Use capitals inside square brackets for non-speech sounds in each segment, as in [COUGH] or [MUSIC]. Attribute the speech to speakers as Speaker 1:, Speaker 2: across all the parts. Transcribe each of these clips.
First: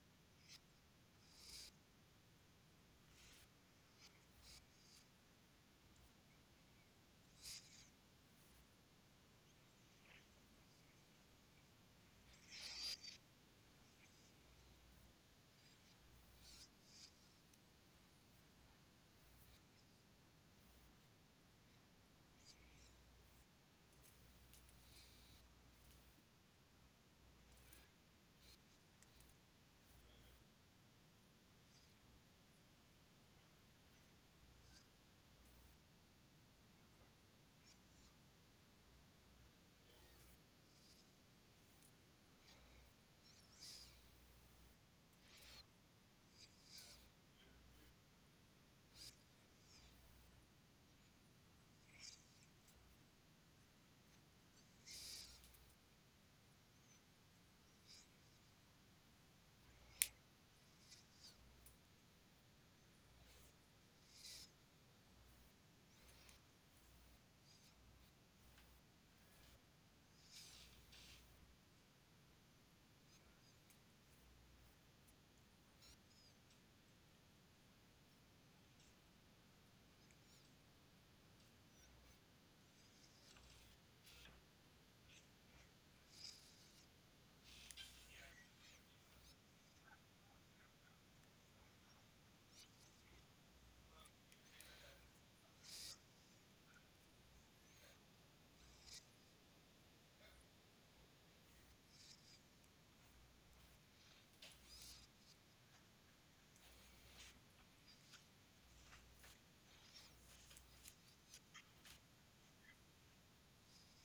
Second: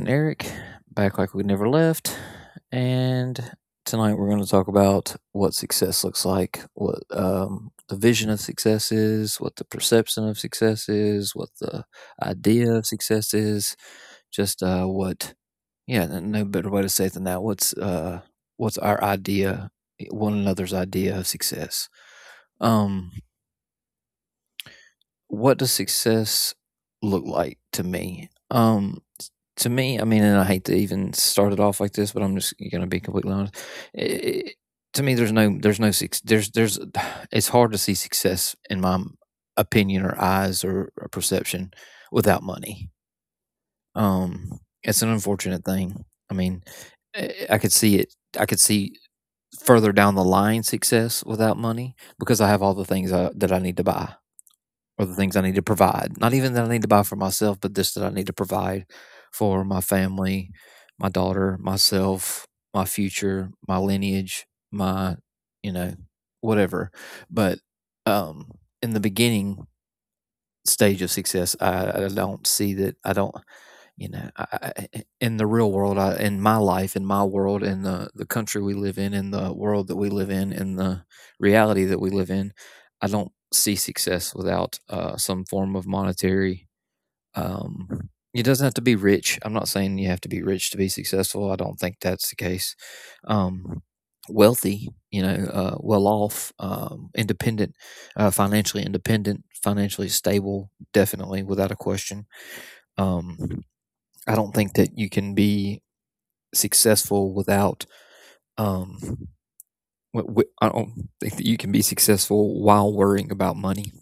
Speaker 1: and Eric, back like we never left. And tonight we're going to talk about what success looks like, what the vision of success is, what the perception of success is, what the idea of success is, just what, yeah, no better way to say it than that. What's our idea, one another's idea of success? Um, what does success look like to me? To me, I mean, and I hate to even start it off like this, but I'm just going to be completely honest. I- I- to me, there's no, suc- there's, [SIGHS] it's hard to see success in my opinion or eyes or perception without money. It's an unfortunate thing. I mean, I could see it. I could see further down the line success without money because I have all the things that I need to buy, or the things I need to provide. Not even that I need to buy for myself, but just that I need to provide for my family, my daughter, myself, my future, my lineage, my, you know, whatever. But um, in the beginning stage of success, I don't see that. I don't. you know I, in the real world, in my life, in my world, in the country we live in the world that we live in the reality that we live in, I don't see success without some form of monetary. It doesn't have to be rich. I'm not saying you have to be rich to be successful. I don't think that's the case. um, Wealthy, you know, well off, independent, financially independent, financially stable, definitely, without a question. um, I don't think that you can be successful without um I don't think that you can be successful while worrying about money,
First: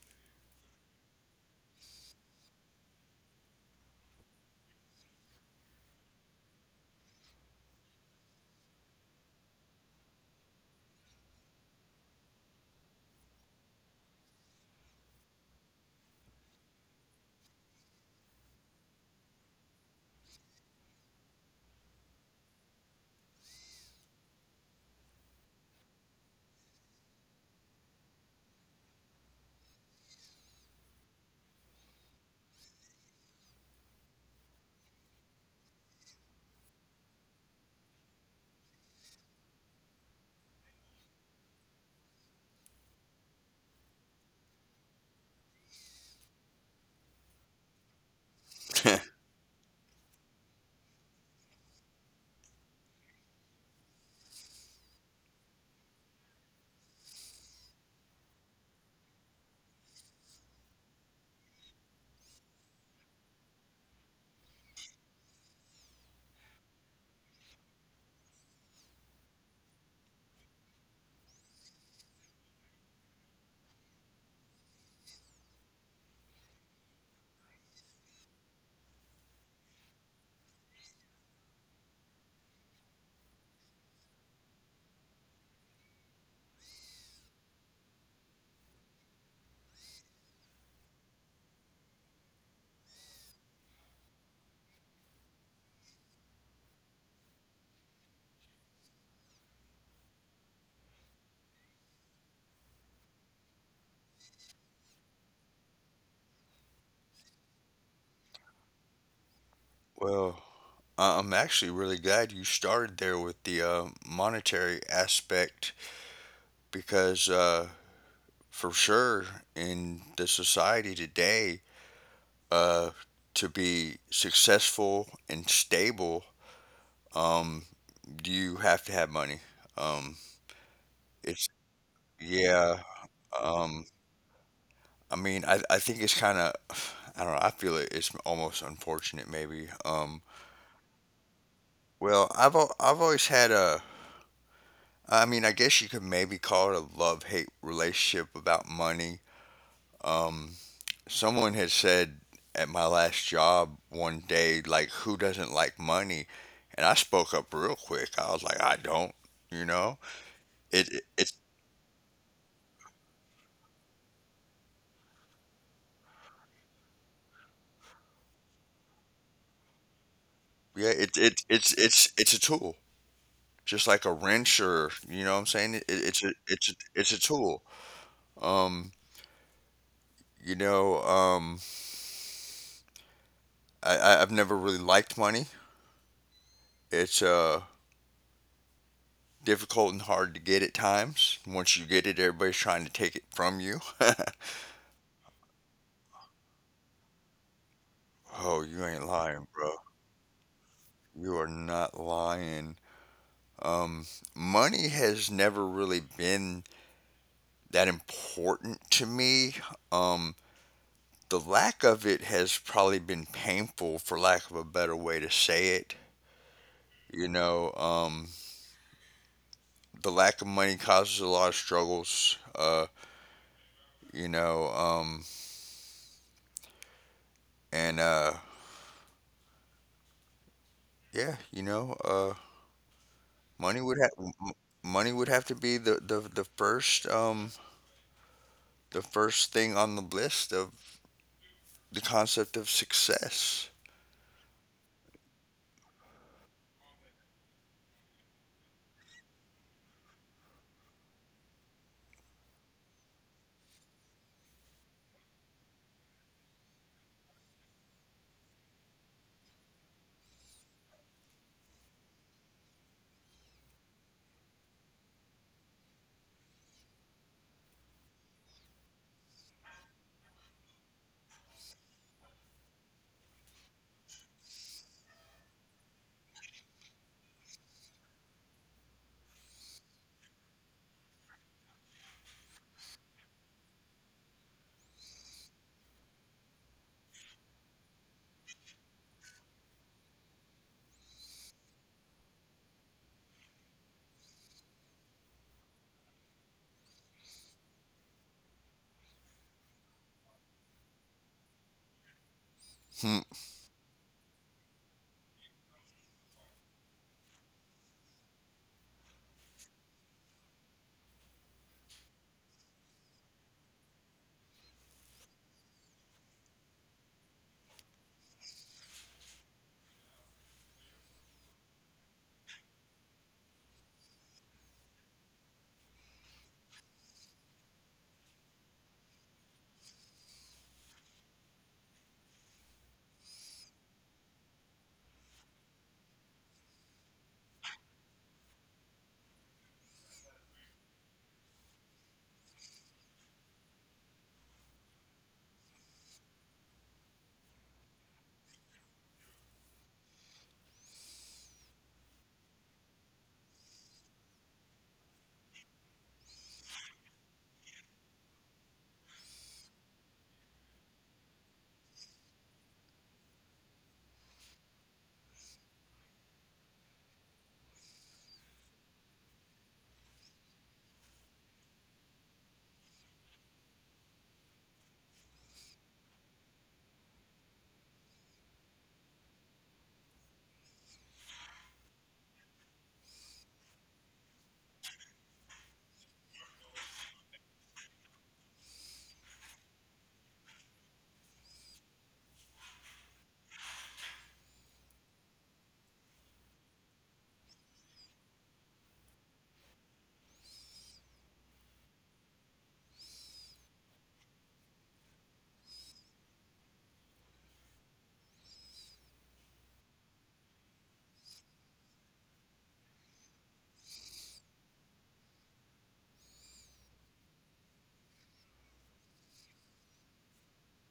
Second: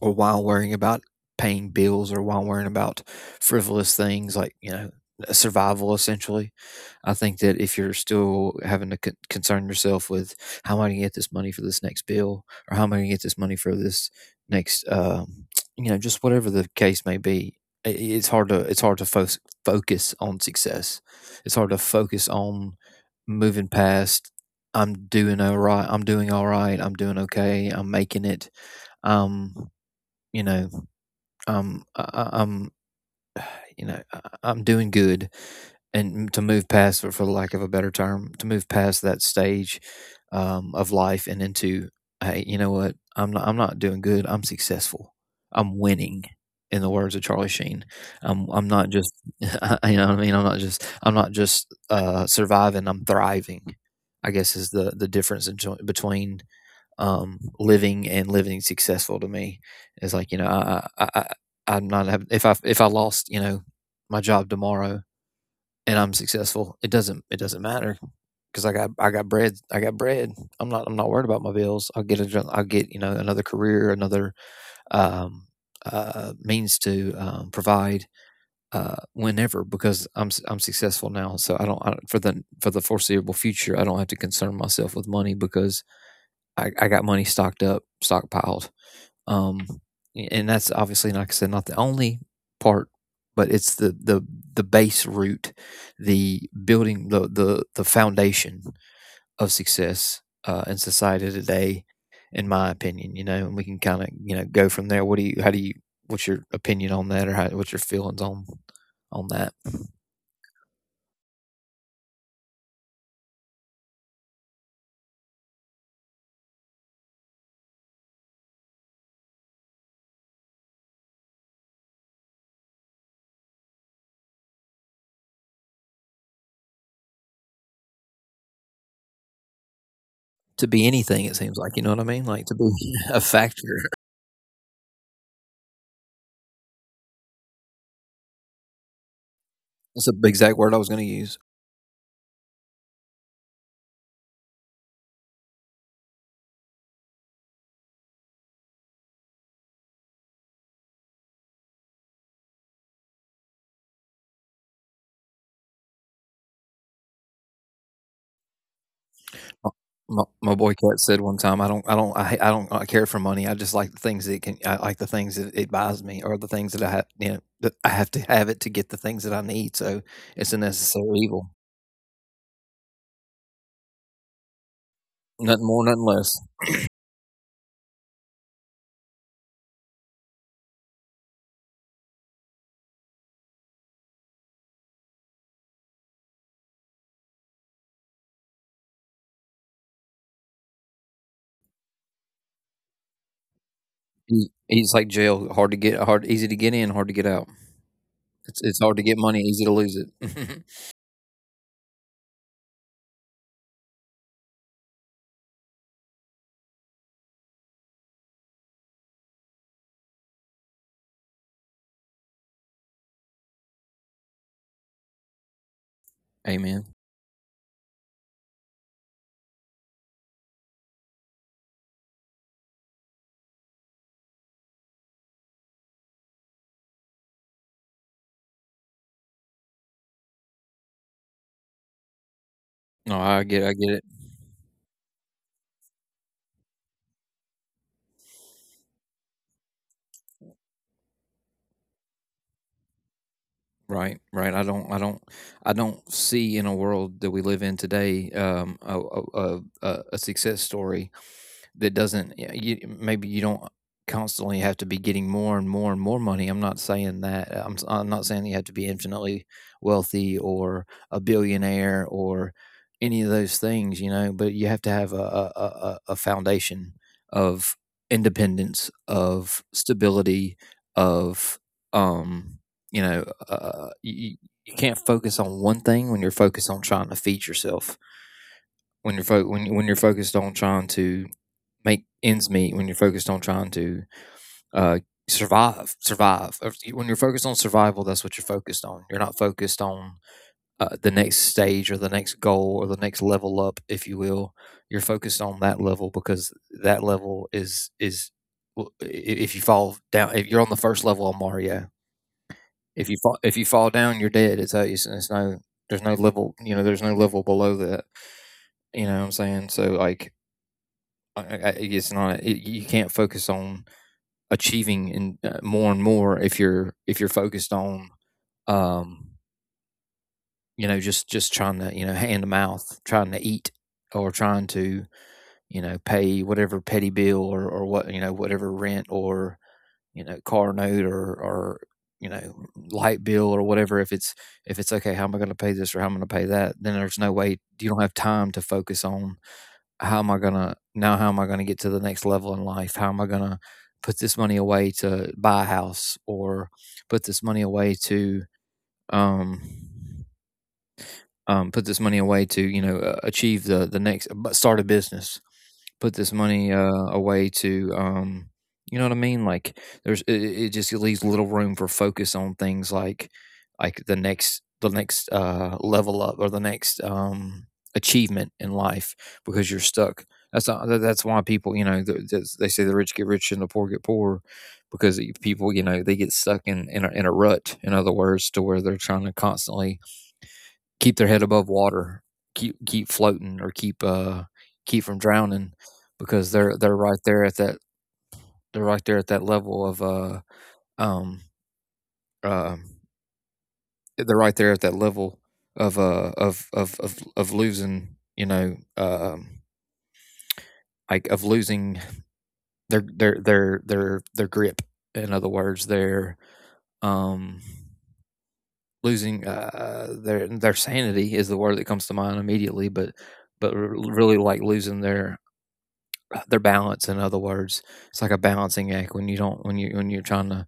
Speaker 1: or while worrying about paying bills, or while worrying about frivolous things like, survival, essentially. I think that if you're still having to concern yourself with how am I going to get this money for this next bill, or how am I going to get this money for this next, just whatever the case may be, it's hard to, focus on success. It's hard to focus on moving past, I'm doing all right, I'm doing all right, I'm doing okay, I'm making it, um you know, am, you know, I'm doing good, and to move past, for lack of a better term, to move past that stage of life and into, hey, you know what, I'm not doing good. I'm successful. I'm winning. In the words of Charlie Sheen, I'm not just,
Speaker 2: [LAUGHS]
Speaker 1: [LAUGHS] you know what I mean, I'm not just surviving. I'm thriving. I guess is the difference in, between living and living successful to me. It's like, you know, I, I'm not have, if I, if I lost, you know, my job tomorrow, and I'm successful, it doesn't, it doesn't matter, because I got, I got bread, I got bread. I'm not worried about my bills. I'll get a, will get, you know, another career, another um, means to provide, whenever, because I'm successful now. So I don't, for the foreseeable future, I don't have to concern myself with money because I got money stocked up, stockpiled. Um, and that's obviously, like I said, not the only part, but it's the, base root, the building, the foundation of success in society today, in my opinion. You know, and we can kind of, you know, go from there. What do you? How do you? What's your opinion on that, or how, what's your feelings on that?
Speaker 2: Well, I'm actually really glad you started there with the monetary aspect because, for sure, in the society today, uh, to be successful and stable, um, you have to have money. Um,
Speaker 1: To be anything, it
Speaker 2: it's
Speaker 1: seems like, you know what I mean. Like to be
Speaker 2: yeah.
Speaker 1: [LAUGHS] a
Speaker 2: Um,
Speaker 1: factor.
Speaker 2: I mean, I think it's kind of I don't know. I feel it, it's almost unfortunate, maybe.
Speaker 1: That's the exact word I was going to use.
Speaker 2: I've always had a I mean, I guess you could maybe call it a love hate relationship about money. Um, Someone had said at my last job one day, like, who doesn't like money? And I spoke up real quick. I was like, I don't, you
Speaker 1: My,
Speaker 2: know?
Speaker 1: my
Speaker 2: It,
Speaker 1: boy
Speaker 2: it
Speaker 1: Cat
Speaker 2: it's
Speaker 1: said one time, "I don't, I don't, I don't care for money. I just like the things that it can, I like the things that it buys me, or the things that I have, you know, that I have to have it to get the things that I need." So it's a
Speaker 2: yeah, it,
Speaker 1: necessary
Speaker 2: it
Speaker 1: evil.
Speaker 2: it's a tool. Just like a wrench, or, you know what I'm
Speaker 1: Nothing
Speaker 2: saying? It,
Speaker 1: more, nothing
Speaker 2: it's
Speaker 1: less.
Speaker 2: a it's a, it's a tool. Um, you know, um I've never really liked money. It's difficult and hard to get at times. Once you get it, everybody's trying to take it from you. [LAUGHS]
Speaker 1: He, he's like jail, hard to get, hard, easy to get in, hard to get out. It's
Speaker 2: Oh,
Speaker 1: it's
Speaker 2: you
Speaker 1: hard to
Speaker 2: ain't
Speaker 1: get money,
Speaker 2: lying,
Speaker 1: easy to
Speaker 2: bro.
Speaker 1: lose it.
Speaker 2: You are not lying. Um, Money has never really been that important to me. Um, the lack of it has probably been painful, for lack of a better way to say it.
Speaker 1: [LAUGHS] Amen.
Speaker 2: You know, um, the lack of money causes a lot of struggles. You know, and yeah, you know,
Speaker 1: No,
Speaker 2: Money
Speaker 1: I
Speaker 2: would
Speaker 1: get it.
Speaker 2: have to be the first the first thing on the list of the concept of success.
Speaker 1: Right, right. I don't see, in a world that we live in today, a success story that doesn't, yeah, you, maybe you don't constantly have to be getting more and more and more money. I'm not saying that. I'm not saying that you have to be infinitely wealthy, or a billionaire, or any of those things, you know. But you have to have a, foundation of independence, of stability, of, um, you know, you, you can't focus on one thing when you're focused on trying to feed yourself. When you're when you're focused on trying to make ends meet, when you're focused on trying to, uh, survive, when you're focused on survival, that's what you're focused on. You're not focused on the next stage, or the next goal, or the next level up, if you will. You're focused on that level, because that level is, well, if you fall down, if you're on the first level on Mario,
Speaker 2: Hmm.
Speaker 1: if you fall down, you're dead. It's no, there's no level, you know, there's no level below that, you know what I'm saying? So, like, it's not it, you can't focus on achieving in, more and more, if you're, if you're focused on, um, you know, just trying to, you know, hand to mouth, trying to eat, or trying to, you know, pay whatever petty bill, or what, you know, whatever rent, or, you know, car note, or, you know, light bill, or whatever. If it's, if it's okay, how am I going to pay this, or how am I going to pay that, then there's no way. You don't have time to focus on how am I gonna now, how am I gonna get to the next level in life. How am I gonna put this money away to buy a house, or put this money away to, um put this money away to, you know, achieve the next, start a business, put this money away to, you know what I mean. Like, there's, it, it just leaves little room for focus on things like the next, the next, level up, or the next achievement in life, because you're stuck. That's not, that's why people, you know, that's, they say the rich get rich and the poor get poor, because people, you know, they get stuck in, in a rut, in other words, to where they're trying to constantly keep their head above water, keep, keep floating, or keep, keep from drowning, because they're right there at that, they're right there at that level of, um uh, they're right there at that level of, of losing, you know, like, of losing their, their grip, in other words. They're, um losing, their sanity is the word that comes to mind immediately, but, really, like losing their, their balance, in other words. It's like a balancing act when you don't, when you, when you're trying to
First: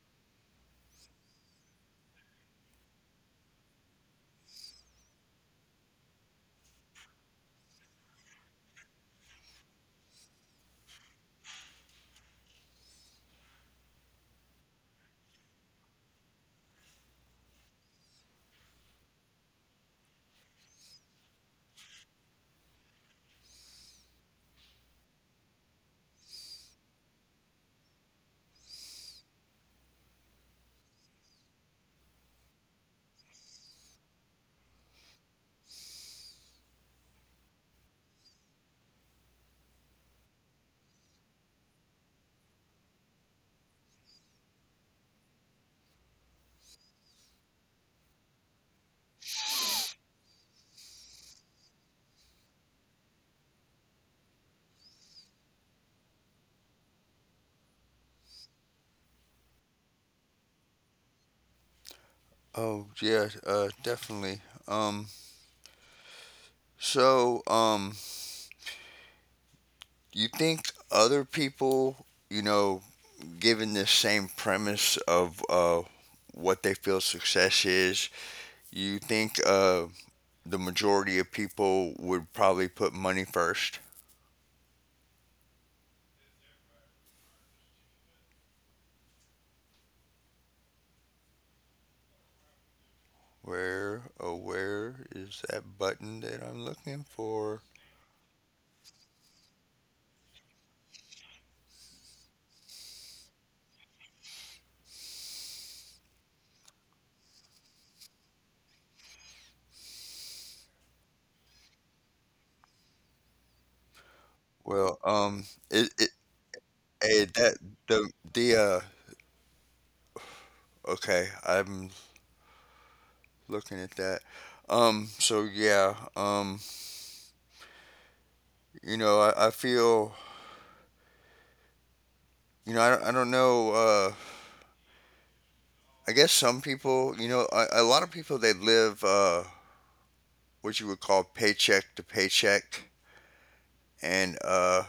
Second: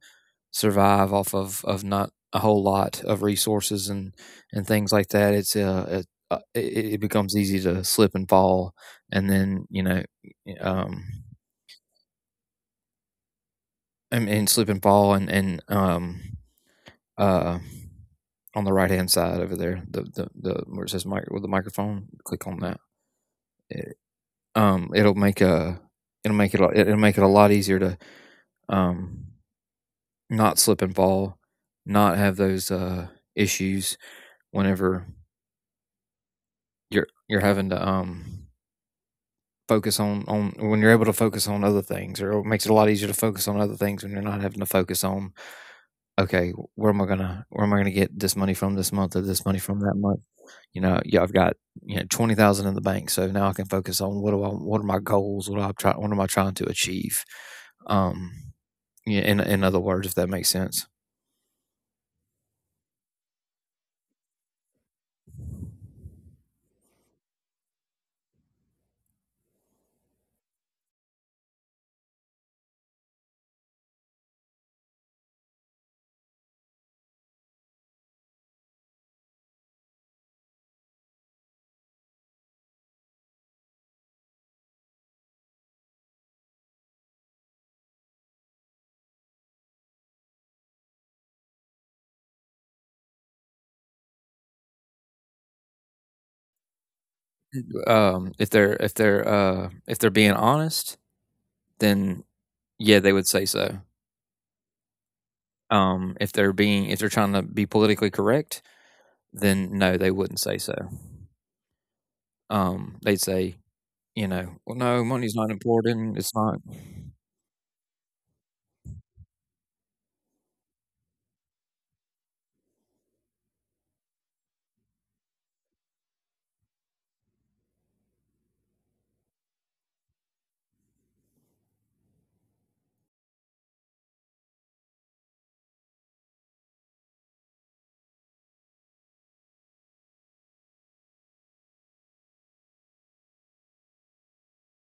Speaker 1: survive off of not a whole lot of resources, and things like that. It becomes easy to slip and fall, and then, you know, um and slip and fall, and uh on the right hand side over there, the where it says mic, with the microphone, click on that. It, it'll make a, it'll make it a-, it'll make it a lot easier to, um not slip and fall, not have those issues, whenever you're having to, focus on, when you're able to focus on other things, or it makes it a lot easier to focus on other things when you're not having to focus on, okay, where am I gonna, where am I gonna get this money from this month, or this money from that month? You know, yeah, I've got you know 20,000 in the bank, so now I can focus on what do I what are my goals? What am I trying to achieve? Um, yeah, in other words, if that makes sense.
Speaker 2: Oh yeah, definitely. Um. So you think other people, you know, given this same premise of what they feel success is, you think the majority of people would probably put money first? Where, oh, where is that button that I'm looking for?
Speaker 1: If they're if they're being honest, then yeah, they would say so. If they're being if they're trying to be politically correct, then no, they wouldn't say so. They'd say, you know, well, no,
Speaker 2: Well,
Speaker 1: money's not
Speaker 2: it,
Speaker 1: important.
Speaker 2: it,
Speaker 1: It's not
Speaker 2: hey, the, the, okay, I'm looking at that. So yeah, I feel, you know, I don't know, I guess some people, you know, a lot of people, they live, what you would call paycheck to paycheck. And,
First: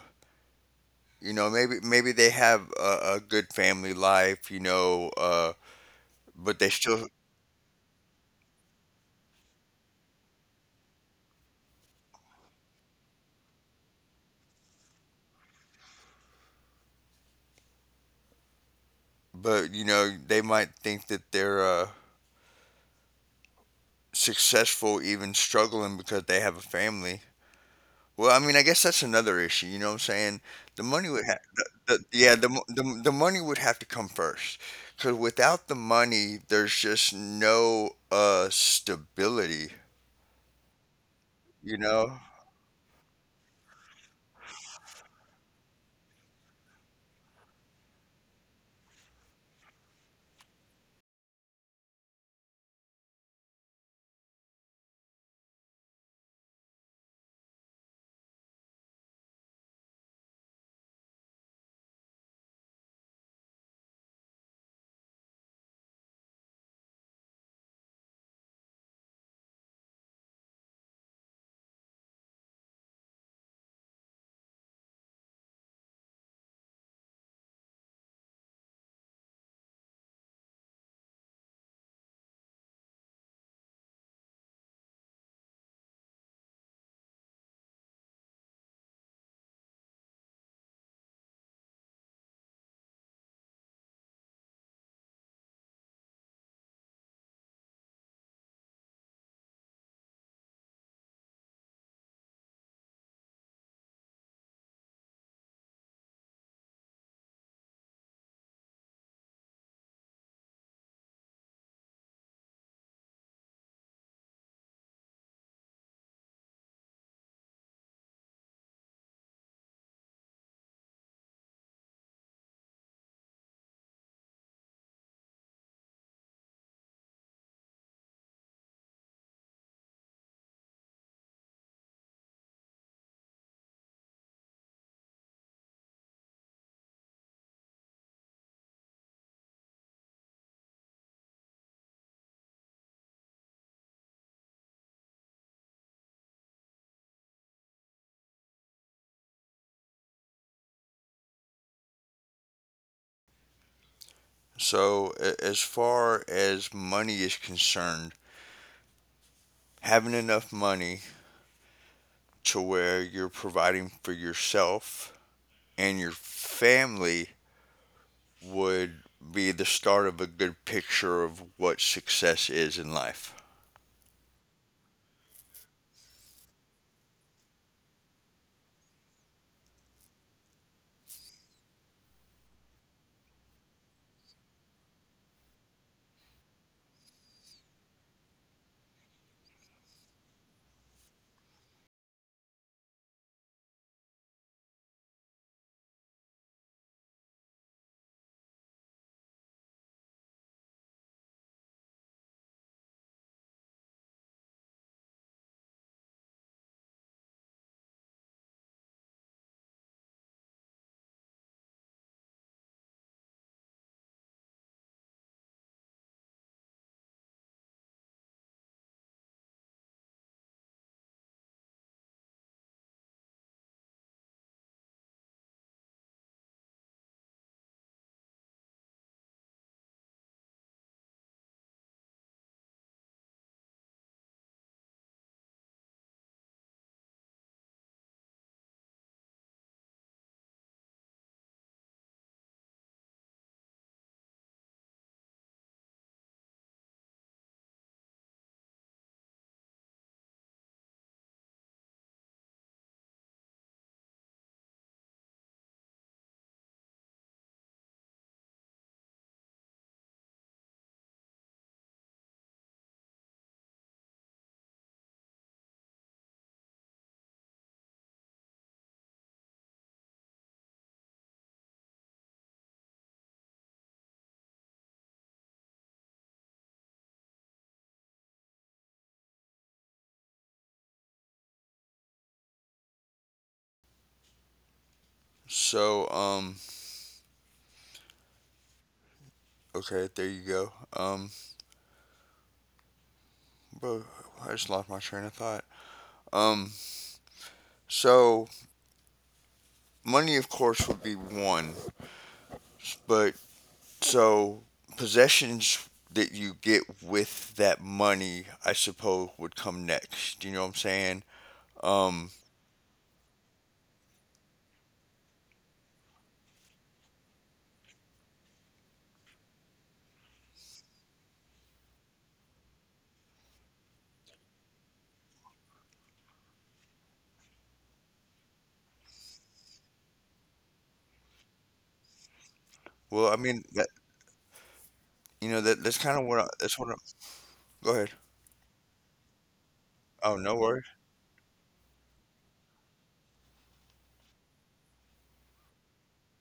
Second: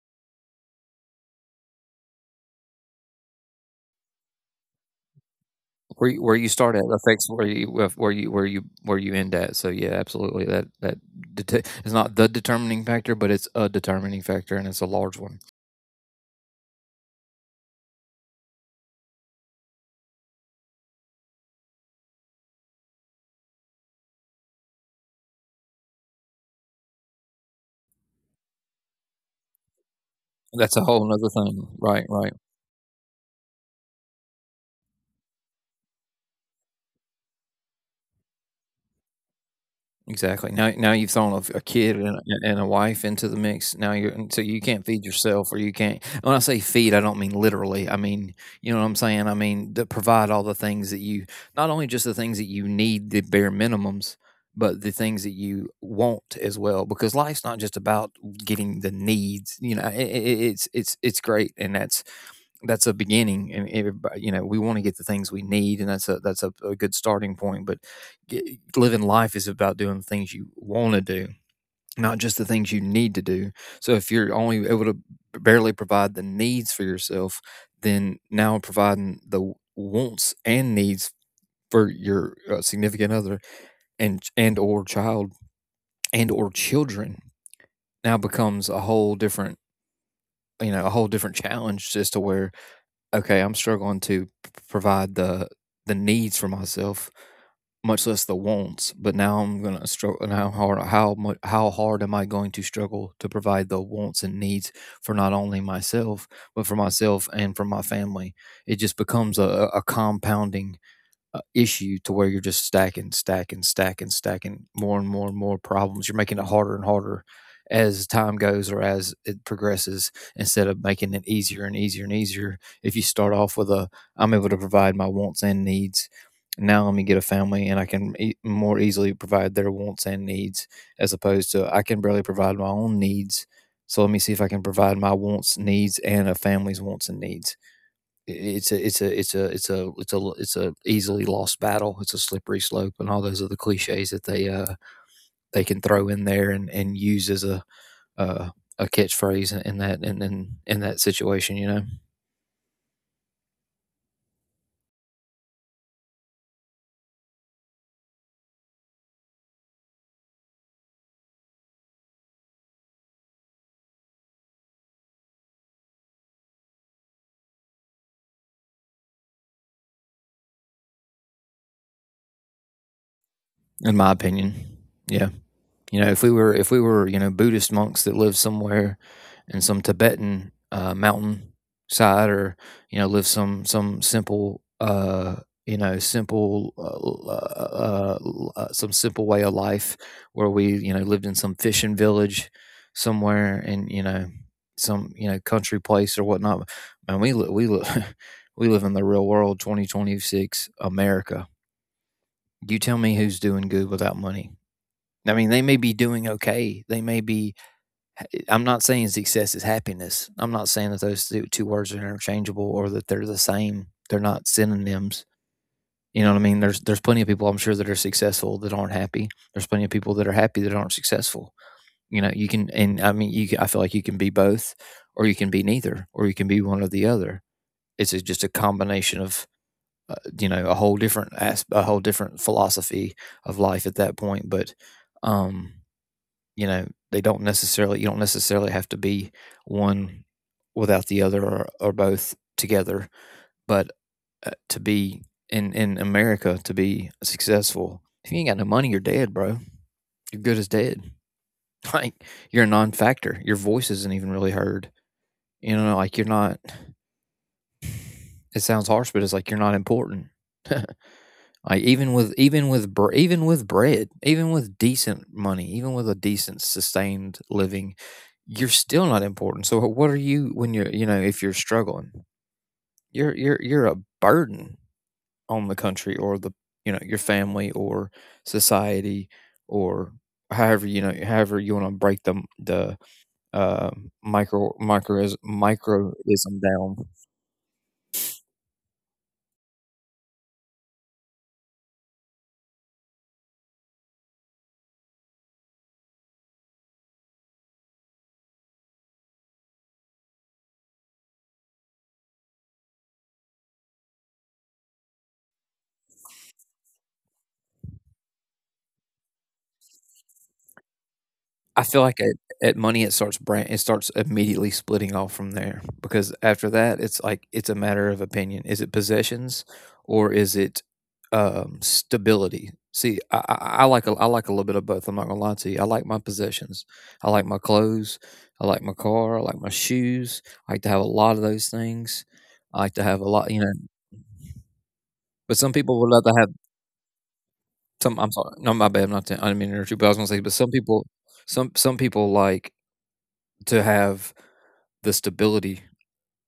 Speaker 2: you know, maybe they have a good family life, you know,
Speaker 1: where you, where you
Speaker 2: but they
Speaker 1: start at
Speaker 2: still
Speaker 1: affects where you end at. So yeah, absolutely. Is not the determining factor, but it's a determining factor, and it's a large one.
Speaker 2: but you know they might think that they're successful even struggling because they have a family. Well, I mean, I guess that's another issue. You know what I'm saying? the
Speaker 1: That's a
Speaker 2: money
Speaker 1: whole
Speaker 2: would have
Speaker 1: other
Speaker 2: the,
Speaker 1: thing.
Speaker 2: the,
Speaker 1: Right,
Speaker 2: yeah,
Speaker 1: right.
Speaker 2: the money would have to come first, because without the money there's just no stability,
Speaker 1: Exactly. Now you've thrown a
Speaker 2: you
Speaker 1: kid and
Speaker 2: know.
Speaker 1: a wife into the mix. Now you're and so you can't feed yourself, or you can't. When I say feed, I don't mean literally. I mean you know what I'm saying. I mean to provide all the things not only just the things that you need, the bare minimums, but the things that you want as well. Because life's not just about getting the needs. You know, I it's great, and that's a beginning. You know, we want to get the things we need, and a good starting point. But g living life is about doing the things you want to do, not just the things you need to do. So if you're only able to barely provide the needs for yourself, then now providing the wants and needs for your significant other and or child and or children, now becomes a whole different, you know, a whole different challenge, as to where, okay, I'm struggling to provide the needs for myself, much less the wants. But now I'm gonna struggle. Now hard, how much, how hard am I going to struggle to provide the wants and needs for not only myself, but for myself and for my family? It just becomes a compounding issue, to where you're just stacking, stacking, stacking, stacking more and more and more problems. You're making it harder and harder as time goes, or as it progresses, instead of making it easier and easier and easier. If you start off with a, I'm able to provide my wants and needs. Now let me get a family and I can more easily provide their wants and needs, as opposed to I can barely provide my own needs. So let me see if I can provide my wants, needs, and a family's wants and needs. It's a it's a it's a it's a it's a, it's a easily lost battle. It's a slippery slope, and all those other cliches that they can throw in there and use as uh, a catchphrase in in that situation. You know,
Speaker 2: So a- as far as money is concerned, having enough money to where you're providing for yourself and your family would be the start of a good picture of what success is in life.
Speaker 1: in my opinion, yeah. You know, if we were you know Buddhist monks that live somewhere in some Tibetan mountain side, or you know live some simple you know simple some simple way of life, where we you know lived in some fishing village somewhere, and you know some you know country place or whatnot. Man, [LAUGHS] we live in the real world, 2026 America. You tell me who's doing good without money. I mean, they may be doing okay. They may be. I'm not saying success is happiness. I'm not saying that those two words are interchangeable or that they're the same. They're not synonyms. You know what I mean? There's plenty of people I'm sure that are successful that aren't happy. There's plenty of people that are happy that aren't successful. You know, you can, and I mean, you can, I feel like you can be both, or you can be neither, or you can be one or the other. Just a combination of you know a whole different a whole different philosophy of life at that point. But um, you know, they don't necessarily you don't necessarily have to be one without the other, or both together. But to be in America to be successful, if you ain't got no money, you're dead, bro. You're good as dead. [LAUGHS] Like you're a non-factor. Your voice isn't even really heard. You know, like you're not. It sounds harsh, but it's like you're not important. Like even with bread, even with decent money, even with a decent sustained living, you're still not important. So what are you when you're, you know, if you're struggling? You're a burden on the country or the, you know, your family or society, or however you want to break the uh,
Speaker 2: So,
Speaker 1: microism down.
Speaker 2: okay, there you go. Bro, I just lost my train of thought. Um, so money, of course, would be one, but so possessions that you get with that money, I suppose, would come next. Do You know what I'm saying?
Speaker 1: I feel like at
Speaker 2: Um,
Speaker 1: at money, it starts brand it starts immediately splitting off from there, because after that, it's like it's a matter of opinion. Is it possessions, or is it, stability? See, I like a little bit of both. I'm not gonna lie to you. I like my possessions. I like my clothes. I like my car. I like my shoes. I like to have a lot of those things. I like to have a
Speaker 2: well, I
Speaker 1: lot, you know.
Speaker 2: mean that,
Speaker 1: But
Speaker 2: you know,
Speaker 1: some
Speaker 2: that
Speaker 1: people would rather have
Speaker 2: that's what I— go ahead.
Speaker 1: some. I'm sorry. No, my bad. I'm not. I didn't mean to interrupt you. But I was gonna say,
Speaker 2: Oh,
Speaker 1: but
Speaker 2: no
Speaker 1: some
Speaker 2: worries.
Speaker 1: people, some people like to have the stability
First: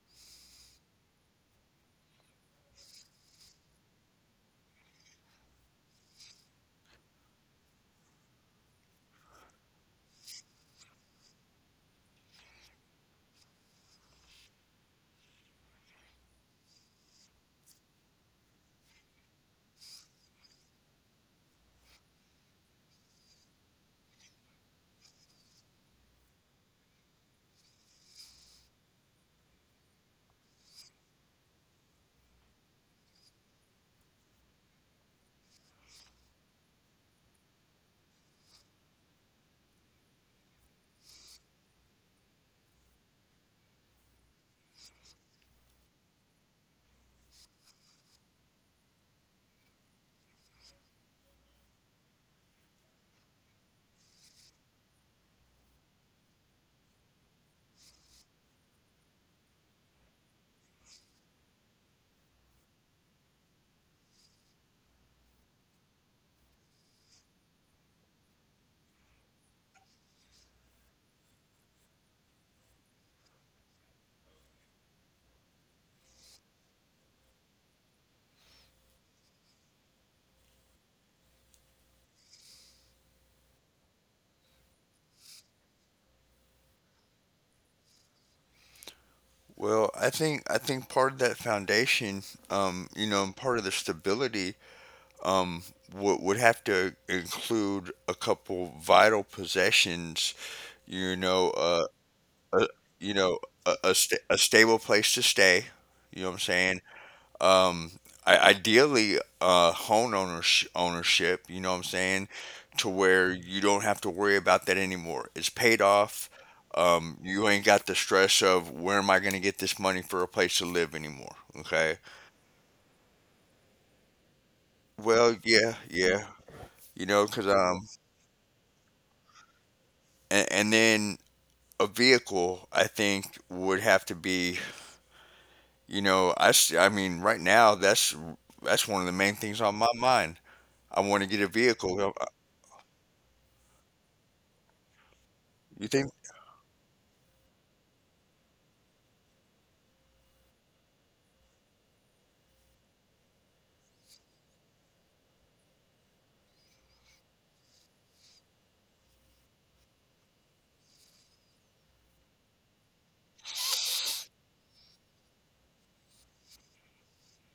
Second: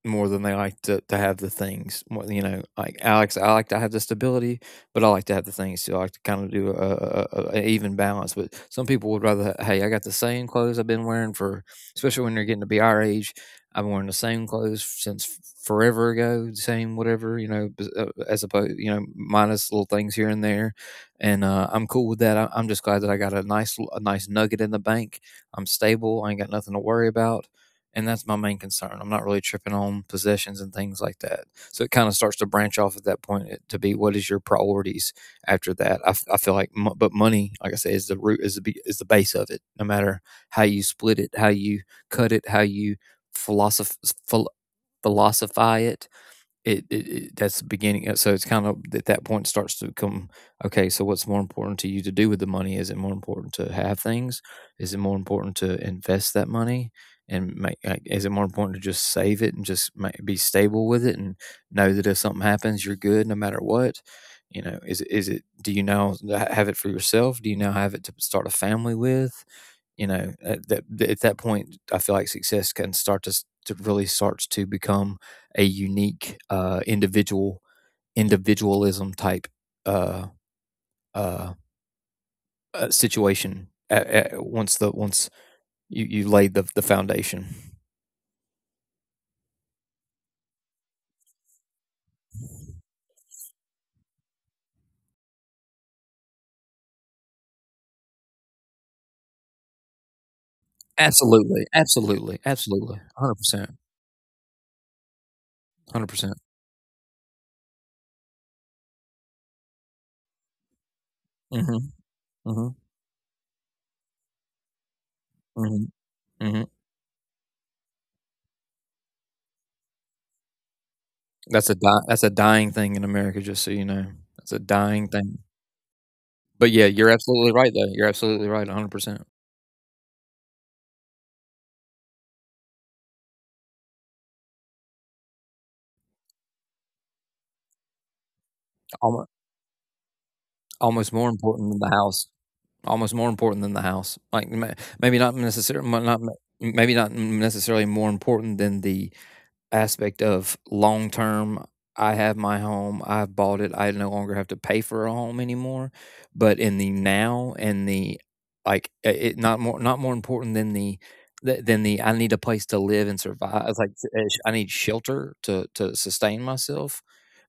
Speaker 1: more than they like to have the things. More, you know, like Alex, I like to have the stability, but I like to have the things too. I like to kind of do a even balance. But some people would rather, hey, I got the same clothes I've been wearing for, especially when they are getting to be our age. I've been wearing the same clothes since forever ago, same whatever, you know, as opposed, you know, minus little things here and there. And I'm cool with that. I'm just glad that I got a nice nugget in the bank. I'm stable. I ain't got nothing to worry about, and that's my main concern. I'm not really tripping on possessions and things like that. So it kind of starts to branch off at that point, to be what is your priorities after that. I feel like, but money, like I said, is the root, is the base of it. No matter how you split it, how you cut it, how you philosoph- philosophize it, that's the beginning, so it's kind of at that point starts to become, "Okay, so what's more important to you to do with the money? Is it more important to have things? Is it more important to invest that money and make, like, is it more important to just save it and just ma be stable with it and know that if something happens, you're good no matter what?" You know, is it do you now ha have it for yourself? Do you now have it to start a family with? You know, at that point, I feel like success can start to s to really starts to become a unique individual individualism type uh, uh, situation once the once you, you laid the foundation.
Speaker 2: Well, I think part of that foundation, you know, and part of the stability, um, would have to include a couple vital possessions. You know,
Speaker 1: Absolutely, absolutely,
Speaker 2: a, you
Speaker 1: absolutely,
Speaker 2: know,
Speaker 1: hundred percent,
Speaker 2: a stable place to stay. You know what
Speaker 1: hundred
Speaker 2: I'm
Speaker 1: percent.
Speaker 2: saying? um I, ideally, home ownership, you know what I'm
Speaker 1: Mm-hmm,
Speaker 2: saying, to
Speaker 1: mm-hmm,
Speaker 2: where you don't have to worry about that anymore. It's paid
Speaker 1: mm-hmm,
Speaker 2: off.
Speaker 1: mm-hmm.
Speaker 2: You ain't got the stress of where am I going to get this money for a place to live anymore, okay.
Speaker 1: That's a dying thing in America, just so you know. That's a
Speaker 2: Well,
Speaker 1: dying
Speaker 2: yeah,
Speaker 1: thing.
Speaker 2: yeah, you
Speaker 1: But
Speaker 2: know,
Speaker 1: yeah,
Speaker 2: because
Speaker 1: you're absolutely right, though. You're absolutely right, 100%.
Speaker 2: and then a vehicle I think would have to be, you know, I mean right now that's one of the main
Speaker 1: Almost,
Speaker 2: things on my mind. I want to
Speaker 1: almost
Speaker 2: get a
Speaker 1: more important
Speaker 2: vehicle.
Speaker 1: than
Speaker 2: Well.
Speaker 1: the house. Almost more important than the house. Like maybe not
Speaker 2: You
Speaker 1: necessarily
Speaker 2: think
Speaker 1: not, maybe not necessarily more important than the aspect of long term. I have my home, I've bought it, I no longer have to pay for a home anymore. But in the now and the, like, it not more, not more important than the I need a place to live and survive. It's like I need shelter to sustain myself.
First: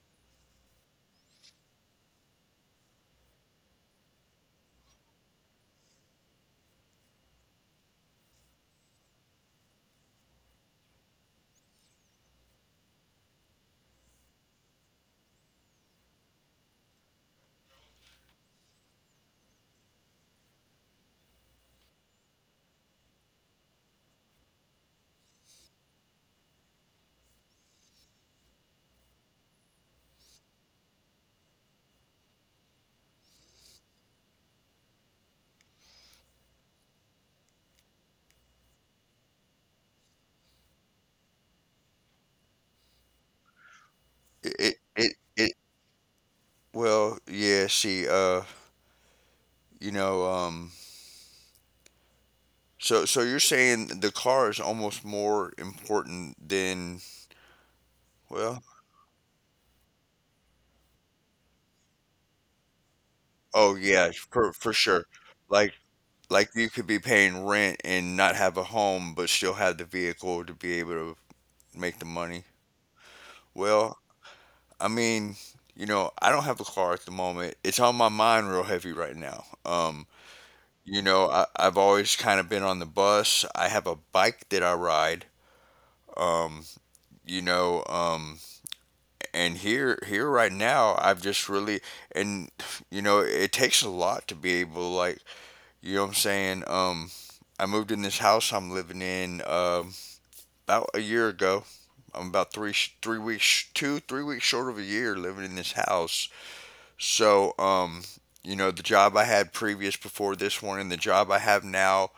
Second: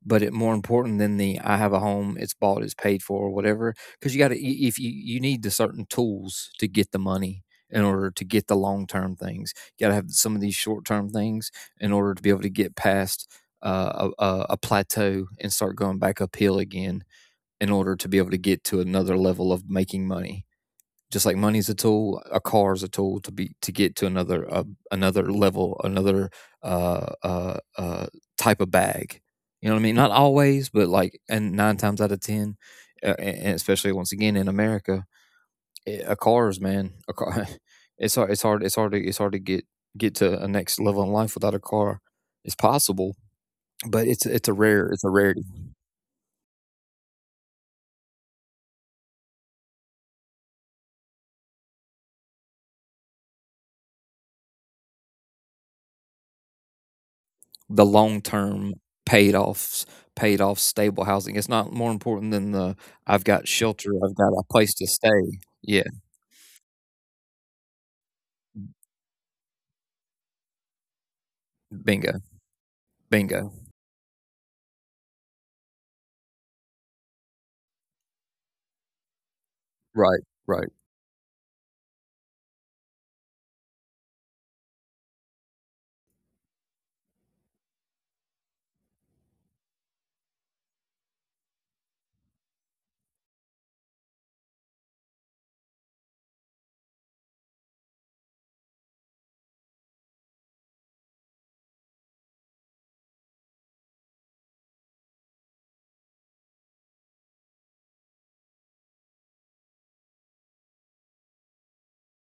Speaker 1: But it more important than the I have a home, it's bought, it's paid for, or whatever. Because you got to, if you you need the certain tools to get the money in order to get the long term things. You got to have some of these short term things in order to be able to get past a plateau and start going back uphill again in order to be able to get to another level of making money. Just like money's a tool, a car is a tool to get to another another level, another uh, uh, uh, type of bag. You know what I mean? Not always, but like, and nine times out of ten, uh, and especially once again in America, a car [LAUGHS] it's hard to get to a next level in life without a car. It's possible, but
Speaker 2: it
Speaker 1: it's a
Speaker 2: it
Speaker 1: rarity.
Speaker 2: it well, yeah, see, you know, um, so so you're saying the car is almost more important than—
Speaker 1: The long
Speaker 2: well,
Speaker 1: term paid off paid off stable housing, it's not more important than the I've got
Speaker 2: oh
Speaker 1: shelter.
Speaker 2: yeah,
Speaker 1: I've got a
Speaker 2: for
Speaker 1: place to
Speaker 2: sure.
Speaker 1: stay.
Speaker 2: Like
Speaker 1: Yeah.
Speaker 2: like you could be paying rent and not have a home, but still have the vehicle to be able to make the
Speaker 1: Bingo.
Speaker 2: money.
Speaker 1: Bingo.
Speaker 2: Well, I mean, you know, I don't have a car at the moment. It's on my mind real heavy right now.
Speaker 1: Right. Right.
Speaker 2: You know, I, I've always kind of been on the bus. I have a bike that I ride. Um, you know, and here Here right now I've just really and you know it takes a lot to be able like, you know what I'm saying. I moved in this house I'm living in about a year ago. I'm about 3 weeks, two three weeks short of a year living in this house. So you know, the job I had previous before this one, and the job I have now,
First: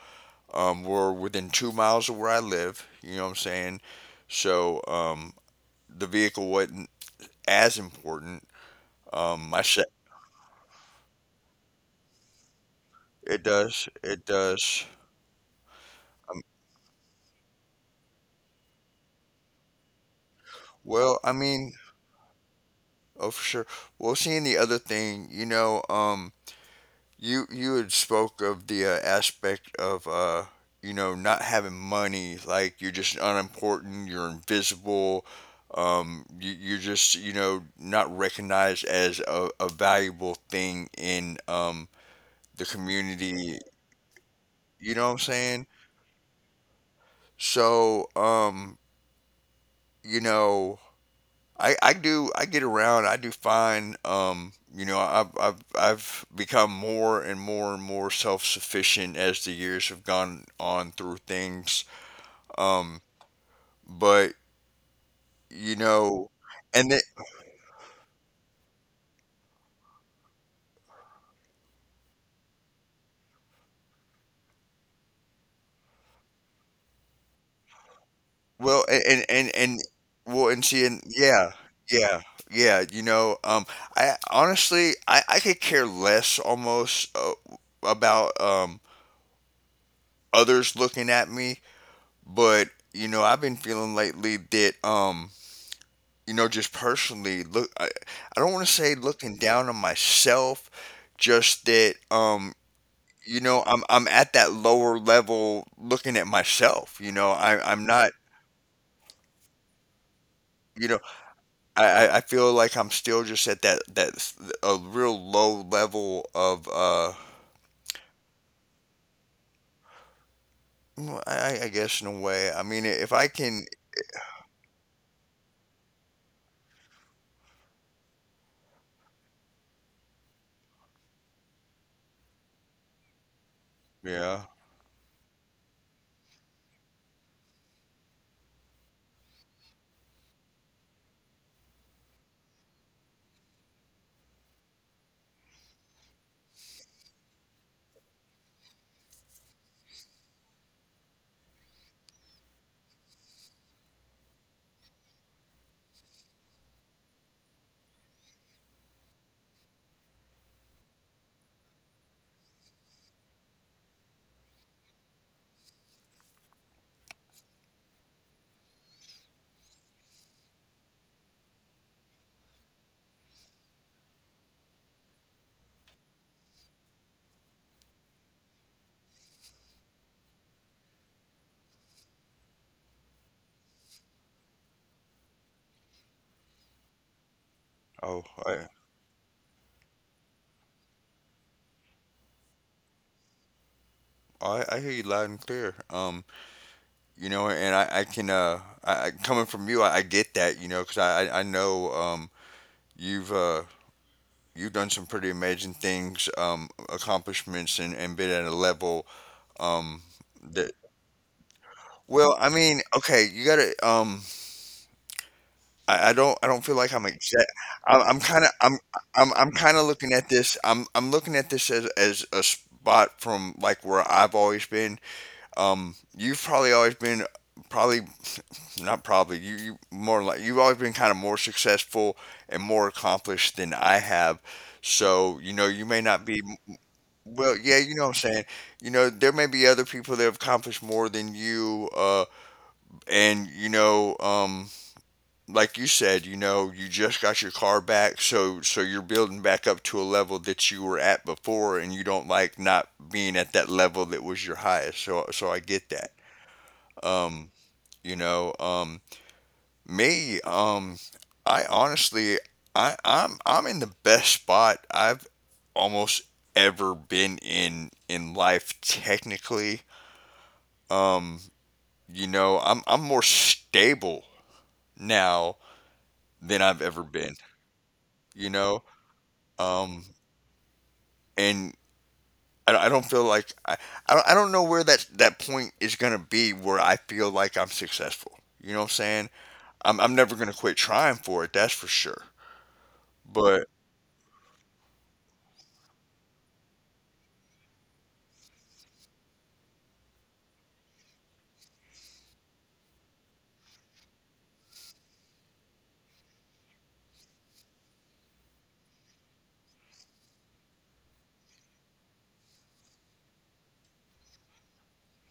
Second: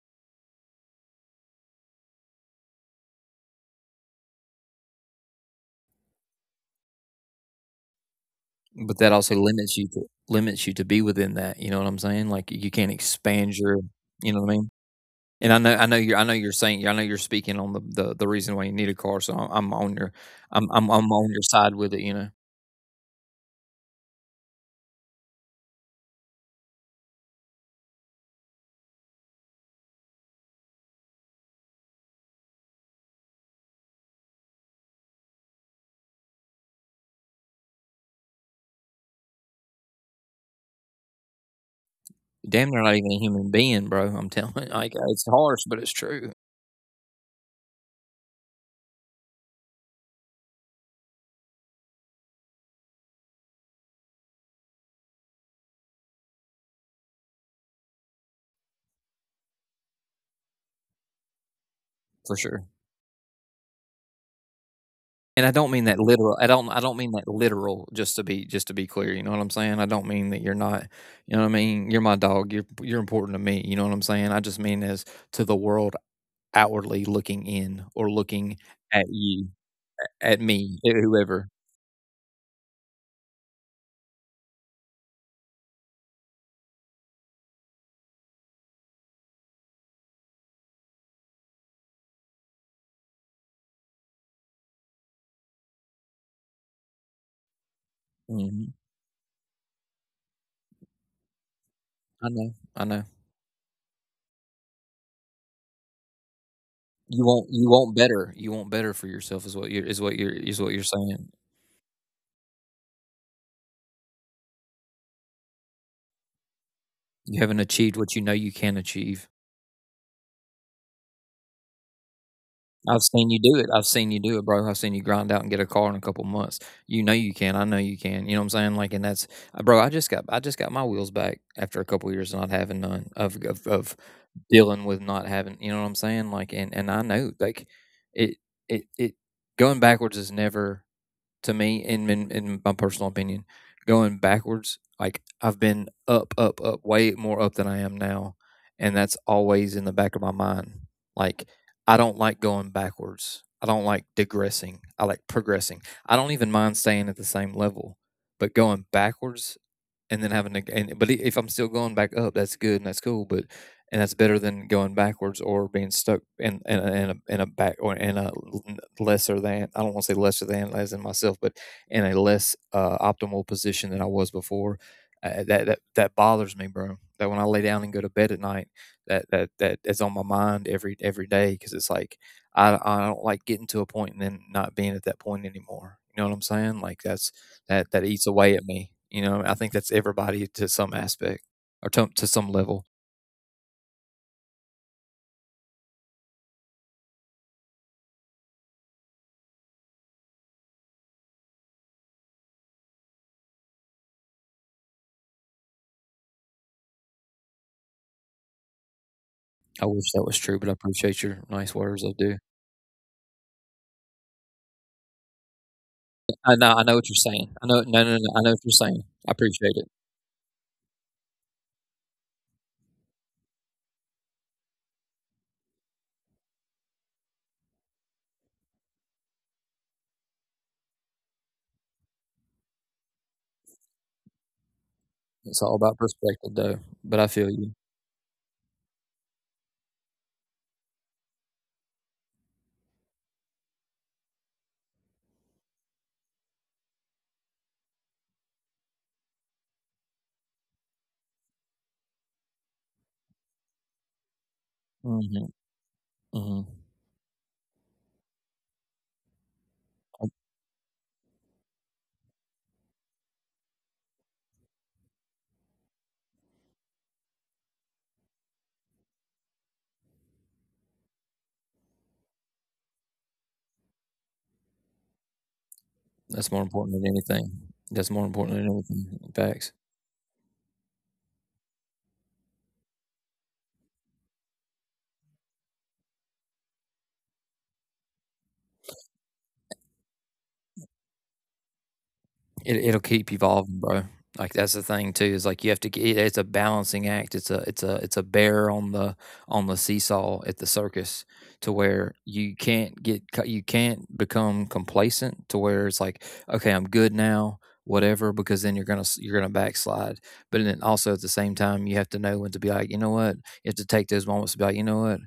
Speaker 2: were within 2 miles of where I live, you know what I'm saying. So the vehicle wasn't as important.
Speaker 1: But that also
Speaker 2: um, my se-
Speaker 1: limits you to be within that, you know what I'm saying, like you can't
Speaker 2: it
Speaker 1: expand your,
Speaker 2: does, it
Speaker 1: you know what I mean.
Speaker 2: does.
Speaker 1: And I know you're speaking on the reason why you need a car. So I'm, I'm,
Speaker 2: Well,
Speaker 1: I'm
Speaker 2: I
Speaker 1: on your
Speaker 2: mean,
Speaker 1: side with it. You know.
Speaker 2: oh for sure. Well, seeing the other thing, you know, you you had spoke of the aspect of you know, not having money, like you're just unimportant, you're invisible, you you're just, you know, not recognized as a valuable thing in the
Speaker 1: Damn, they're not even a
Speaker 2: community.
Speaker 1: human being, bro. I'm telling, [LAUGHS]
Speaker 2: You know what
Speaker 1: like,
Speaker 2: I'm
Speaker 1: it's
Speaker 2: saying?
Speaker 1: harsh, but it's true.
Speaker 2: So, you know. I get around, I do fine. You know, I've become more and more and more self-sufficient as the years have gone on through things.
Speaker 1: For sure.
Speaker 2: Um but
Speaker 1: And I don't
Speaker 2: you
Speaker 1: mean that
Speaker 2: know
Speaker 1: literal. I don't, I
Speaker 2: and
Speaker 1: don't
Speaker 2: then
Speaker 1: mean that literal. Just to be clear, you know what I'm saying. I don't mean that you're not, you know what I mean. You're my dog. You're important to me. You know what I'm saying. I just mean as to the world outwardly looking in, or looking
Speaker 2: well a-
Speaker 1: at you,
Speaker 2: and well
Speaker 1: at
Speaker 2: and see
Speaker 1: me,
Speaker 2: and yeah
Speaker 1: whoever.
Speaker 2: yeah Yeah, you know. I honestly, I could care less almost, about others looking at me. But you know I've been feeling lately that you know, just personally, look, I don't want to say
Speaker 1: Hmm.
Speaker 2: looking down on myself, just that,
Speaker 1: I know, I know.
Speaker 2: you know, I'm at that lower level looking at myself. You know, I I'm
Speaker 1: You
Speaker 2: not.
Speaker 1: won't better You want better for yourself is
Speaker 2: You
Speaker 1: what
Speaker 2: know,
Speaker 1: you're saying.
Speaker 2: I feel like I'm still just at that a real low level of —
Speaker 1: You haven't achieved what you know you can achieve.
Speaker 2: Well, I guess in a way. I mean,
Speaker 1: I've
Speaker 2: if I
Speaker 1: seen you do
Speaker 2: can,
Speaker 1: it. I've seen you do it, bro. I've seen you grind out and get a car in a couple months. You know you can. I know you can. You know what I'm saying? Like, and that's, bro. I just got my wheels back after a couple years of not having, none of
Speaker 2: yeah.
Speaker 1: dealing with not having. You know what I'm saying? Like, and I know, like, it, it, it, going backwards is never, to me, in my personal opinion, going backwards. Like I've been up, up, up, way more up than I am now, and that's always in the back of my mind. Like I don't like going backwards. I don't like digressing. I like progressing. I don't even mind staying at the same level, but going backwards and then having to and but e, if I'm still going back up, that's good and that's cool, but and that's better than going backwards or being stuck in a back, or in a lesser than. I don't want to say lesser than as in myself, but in a less optimal position than I was before. That bothers me, bro. That when I lay down and go to bed at night, that is on my mind every day, because it's like I don't like getting to a point and then not being at that point anymore. You know what I'm saying? Like that
Speaker 2: Oh,
Speaker 1: eats away at
Speaker 2: I
Speaker 1: me. You know, I think that's everybody to some aspect, or to, some level.
Speaker 2: I hear you loud and clear. You know, and I can, I— coming from you, I get that, you know, because I know, you've uh, you've done some pretty amazing things, accomplishments, and been at a level,
Speaker 1: I
Speaker 2: um,
Speaker 1: wish that was true, but I
Speaker 2: that.
Speaker 1: appreciate your nice words. I
Speaker 2: Well,
Speaker 1: do.
Speaker 2: I mean, okay, you gotta. I don't. I
Speaker 1: I
Speaker 2: don't
Speaker 1: know.
Speaker 2: feel
Speaker 1: I
Speaker 2: like
Speaker 1: know
Speaker 2: I'm
Speaker 1: what you're
Speaker 2: exact.
Speaker 1: saying. I know. No, no,
Speaker 2: I'm
Speaker 1: no. I
Speaker 2: kind
Speaker 1: know
Speaker 2: of.
Speaker 1: what you're
Speaker 2: I'm.
Speaker 1: saying. I
Speaker 2: I'm. I'm
Speaker 1: appreciate
Speaker 2: kind of
Speaker 1: it.
Speaker 2: looking at this. I'm looking at this as a spot from like where I've always been. You've probably always been probably not probably, you more like, you've always been kind of more successful and more accomplished than I have. So, you know,
Speaker 1: It's
Speaker 2: you
Speaker 1: all
Speaker 2: may
Speaker 1: about
Speaker 2: not be—
Speaker 1: perspective, though. But I
Speaker 2: well,
Speaker 1: feel
Speaker 2: yeah, you
Speaker 1: you.
Speaker 2: know what I'm saying. You know, there may be other people that have accomplished more than you, and you know, like you said, you know, you just got your car back, so so you're building back up to a level that you were at before, and you don't like not being at that level that was your highest. So so I
Speaker 1: Hmm.
Speaker 2: get that.
Speaker 1: Hmm.
Speaker 2: Um, you know, um, me, um, I honestly, I'm in the best spot I've almost ever been in life. Technically, um, you know, I'm more stable now than
Speaker 1: That's more
Speaker 2: I've ever
Speaker 1: important than
Speaker 2: been.
Speaker 1: anything. That's more
Speaker 2: You
Speaker 1: important than
Speaker 2: know,
Speaker 1: anything. Facts.
Speaker 2: um, and I don't feel like I don't know where that that point is gonna be where I feel like I'm successful. You know what I'm saying? I'm never gonna quit trying for it. That's for sure.
Speaker 1: It'll keep
Speaker 2: But
Speaker 1: evolving, bro. Like, that's the thing too, is like you have to g it's a balancing act. It's a bear on the seesaw at the circus, to where you can't become complacent, to where it's like, "Okay, I'm good now, whatever," because then you're gonna backslide. But then also at the same time, you have to know when to be like, "You know what?" You have to take those moments to be like, "You know what?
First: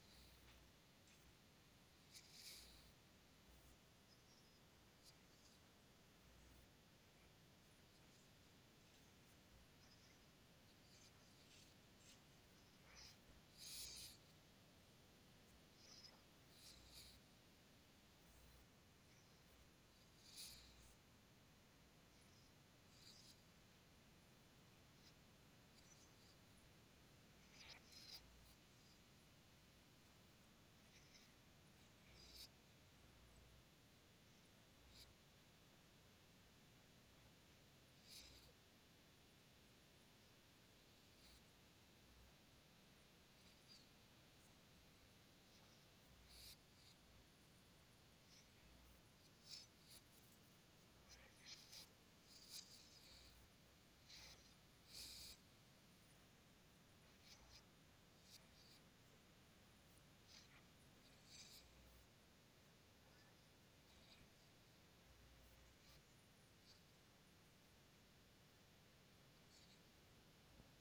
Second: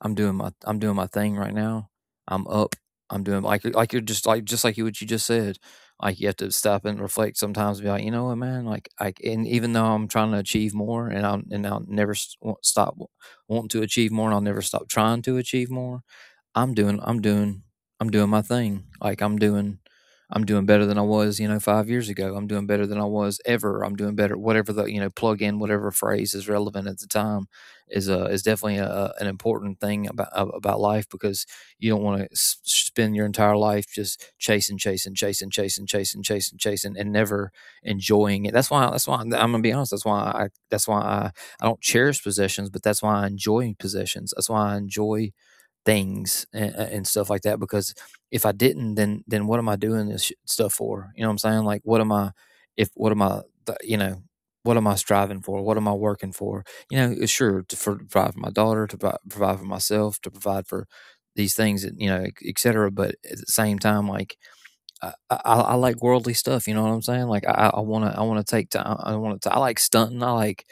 Speaker 1: I'm doing my thing right now. I'm up. I'm doing like you're just like you what you just said. Like you have to stop and reflect sometimes. And be like, you know what, man. Like I and even though I'm trying to achieve more, and I'll never s- won't stop wanting to achieve more, and I'll never stop trying to achieve more. I'm doing I'm doing I'm doing my thing. Like I'm doing better than I was, you know, 5 years ago. I'm doing better than I was ever. I'm doing better. Whatever plug in whatever phrase is relevant at the time is definitely an important thing about life, because you don't want to spend your entire life just chasing, chasing, chasing, chasing, chasing, chasing, chasing, and never enjoying it. That's why. That's why I'm gonna be honest. That's why I. That's why I. I don't cherish possessions, but that's why I enjoy possessions. That's why I enjoy things and stuff like that, because if I didn't, then what am I doing this stuff for? You know what I'm saying? Like what am I if what am I you know what am I striving for, what am I working for? You know, sure, to provide for my daughter, to provide for myself, to provide for these things and, etc., but at the same time, like I like worldly stuff, you know what I'm saying, like I want to take time. I want to I like stunting. I like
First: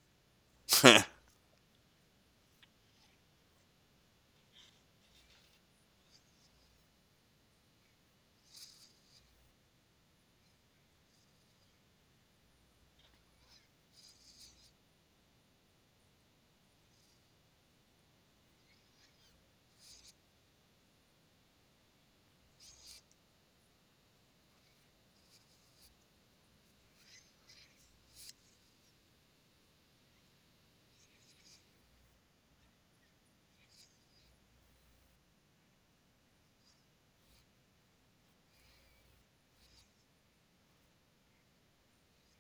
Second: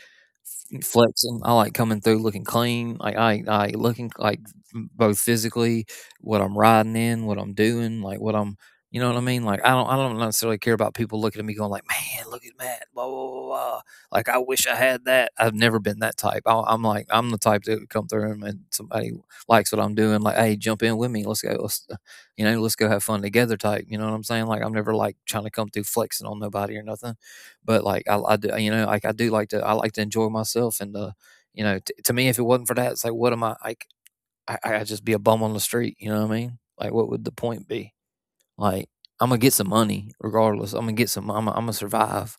Speaker 1: flexing. I like coming through looking clean. Like I looking like, both physically, what I'm riding in, what I'm doing, like what I'm, you know what I mean. Like I don't necessarily care about people looking at me going like, man, look at Matt, blah blah blah. Blah. Like I wish I had that. I've never been that type. I'm the type that would come through, and somebody likes what I'm doing. Like, hey, jump in with me. Let's go. Let's go have fun together. Type. You know what I'm saying? Like I'm never like trying to come through flexing on nobody or nothing. But like I do, you know, like I like to enjoy myself, and you know, to me, if it wasn't for that, it's like, what am I like? I just be a bum on the street. You know what I mean? Like, what would the point be? Like, I'm gonna get some money regardless. I'm gonna get some. I'm gonna survive.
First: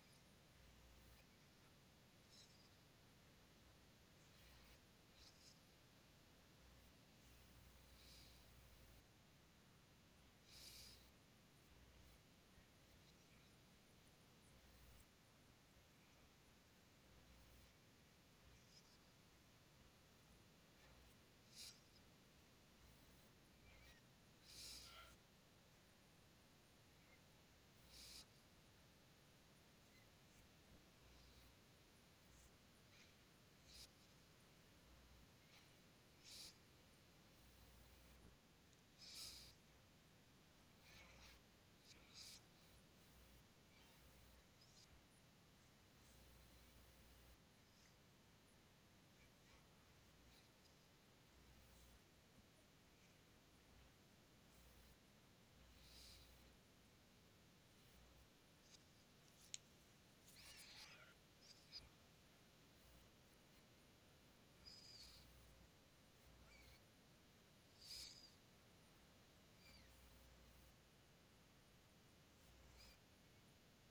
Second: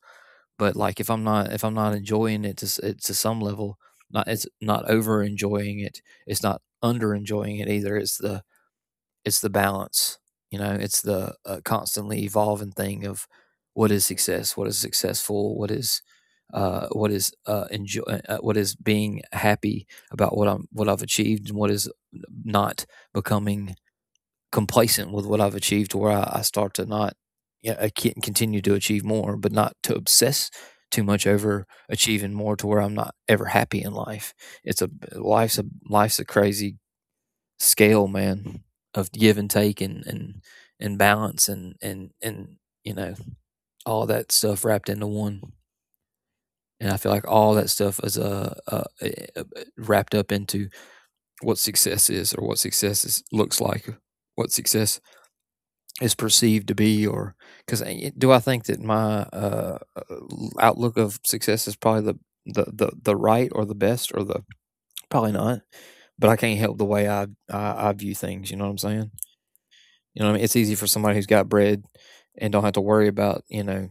Speaker 1: But like, if I'm not enjoying it to it to some level, not it's not over enjoying it. It's not under enjoying it either. It's the balance, you know, it's the constantly evolving thing of what is success, what is successful, what is enjoy what is being happy about what I've achieved, and what is not becoming complacent with what I've achieved, to where I start to not. Yeah, I can't continue to achieve more, but not to obsess too much over achieving more to where I'm not ever happy in life. It's a life's a life's a crazy scale, man, of give and take and balance and you know, all that stuff wrapped into one. And I feel like all that stuff is uh, wrapped up into what success is, or what success is, looks like, what success is perceived to be. Or, because do I think that my outlook of success is probably the, the right, or the best, or the, probably not, but I can't help the way I view things. You know what I'm saying? You know what I mean, it's easy for somebody who's got bread and don't have to worry about, you know,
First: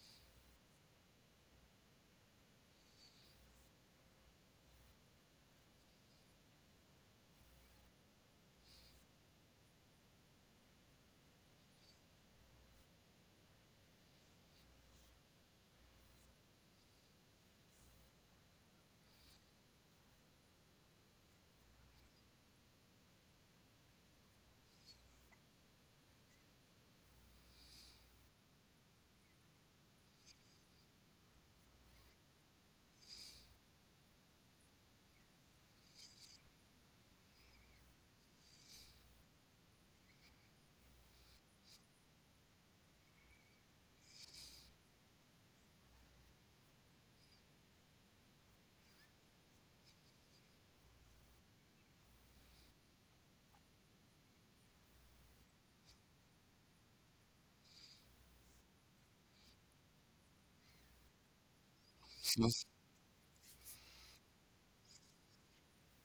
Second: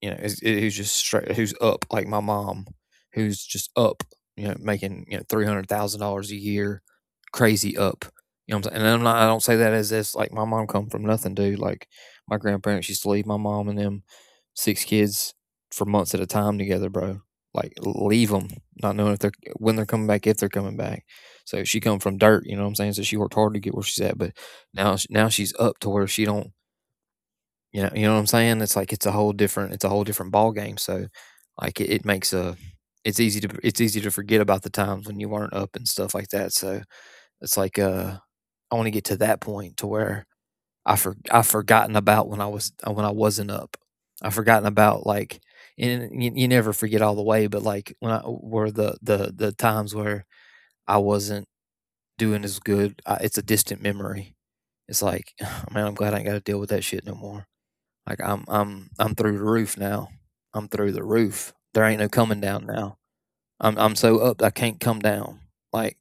Speaker 1: who's just straight, who's up, like my mom, who's just up, you know, making, you know, $300,000 a year, crazy up. You know what I'm saying? And I don't say that as this, like, my mom come from nothing, dude. Like my grandparents used to leave my mom and them six kids for months at a time together, bro. Like leave them, not knowing if they're when they're coming back, if they're coming back. So she come from dirt, you know what I'm saying? So she worked hard to get where she's at, but now she's up to where she don't, you know what I'm saying? It's like it's a whole different ball game. So like, it makes a it's easy to forget about the times when you weren't up and stuff like that. So it's like, I want to get to that point to where I've forgotten about when I wasn't up. I've forgotten about, like, and you never forget all the way, but like when I were the times where I wasn't doing as good, it's a distant memory. It's like, [SIGHS] man, I'm glad I ain't got to deal with that shit no more. Like, I'm through the roof now. I'm through the roof. There ain't no coming down now. I'm so up I can't come down. Like,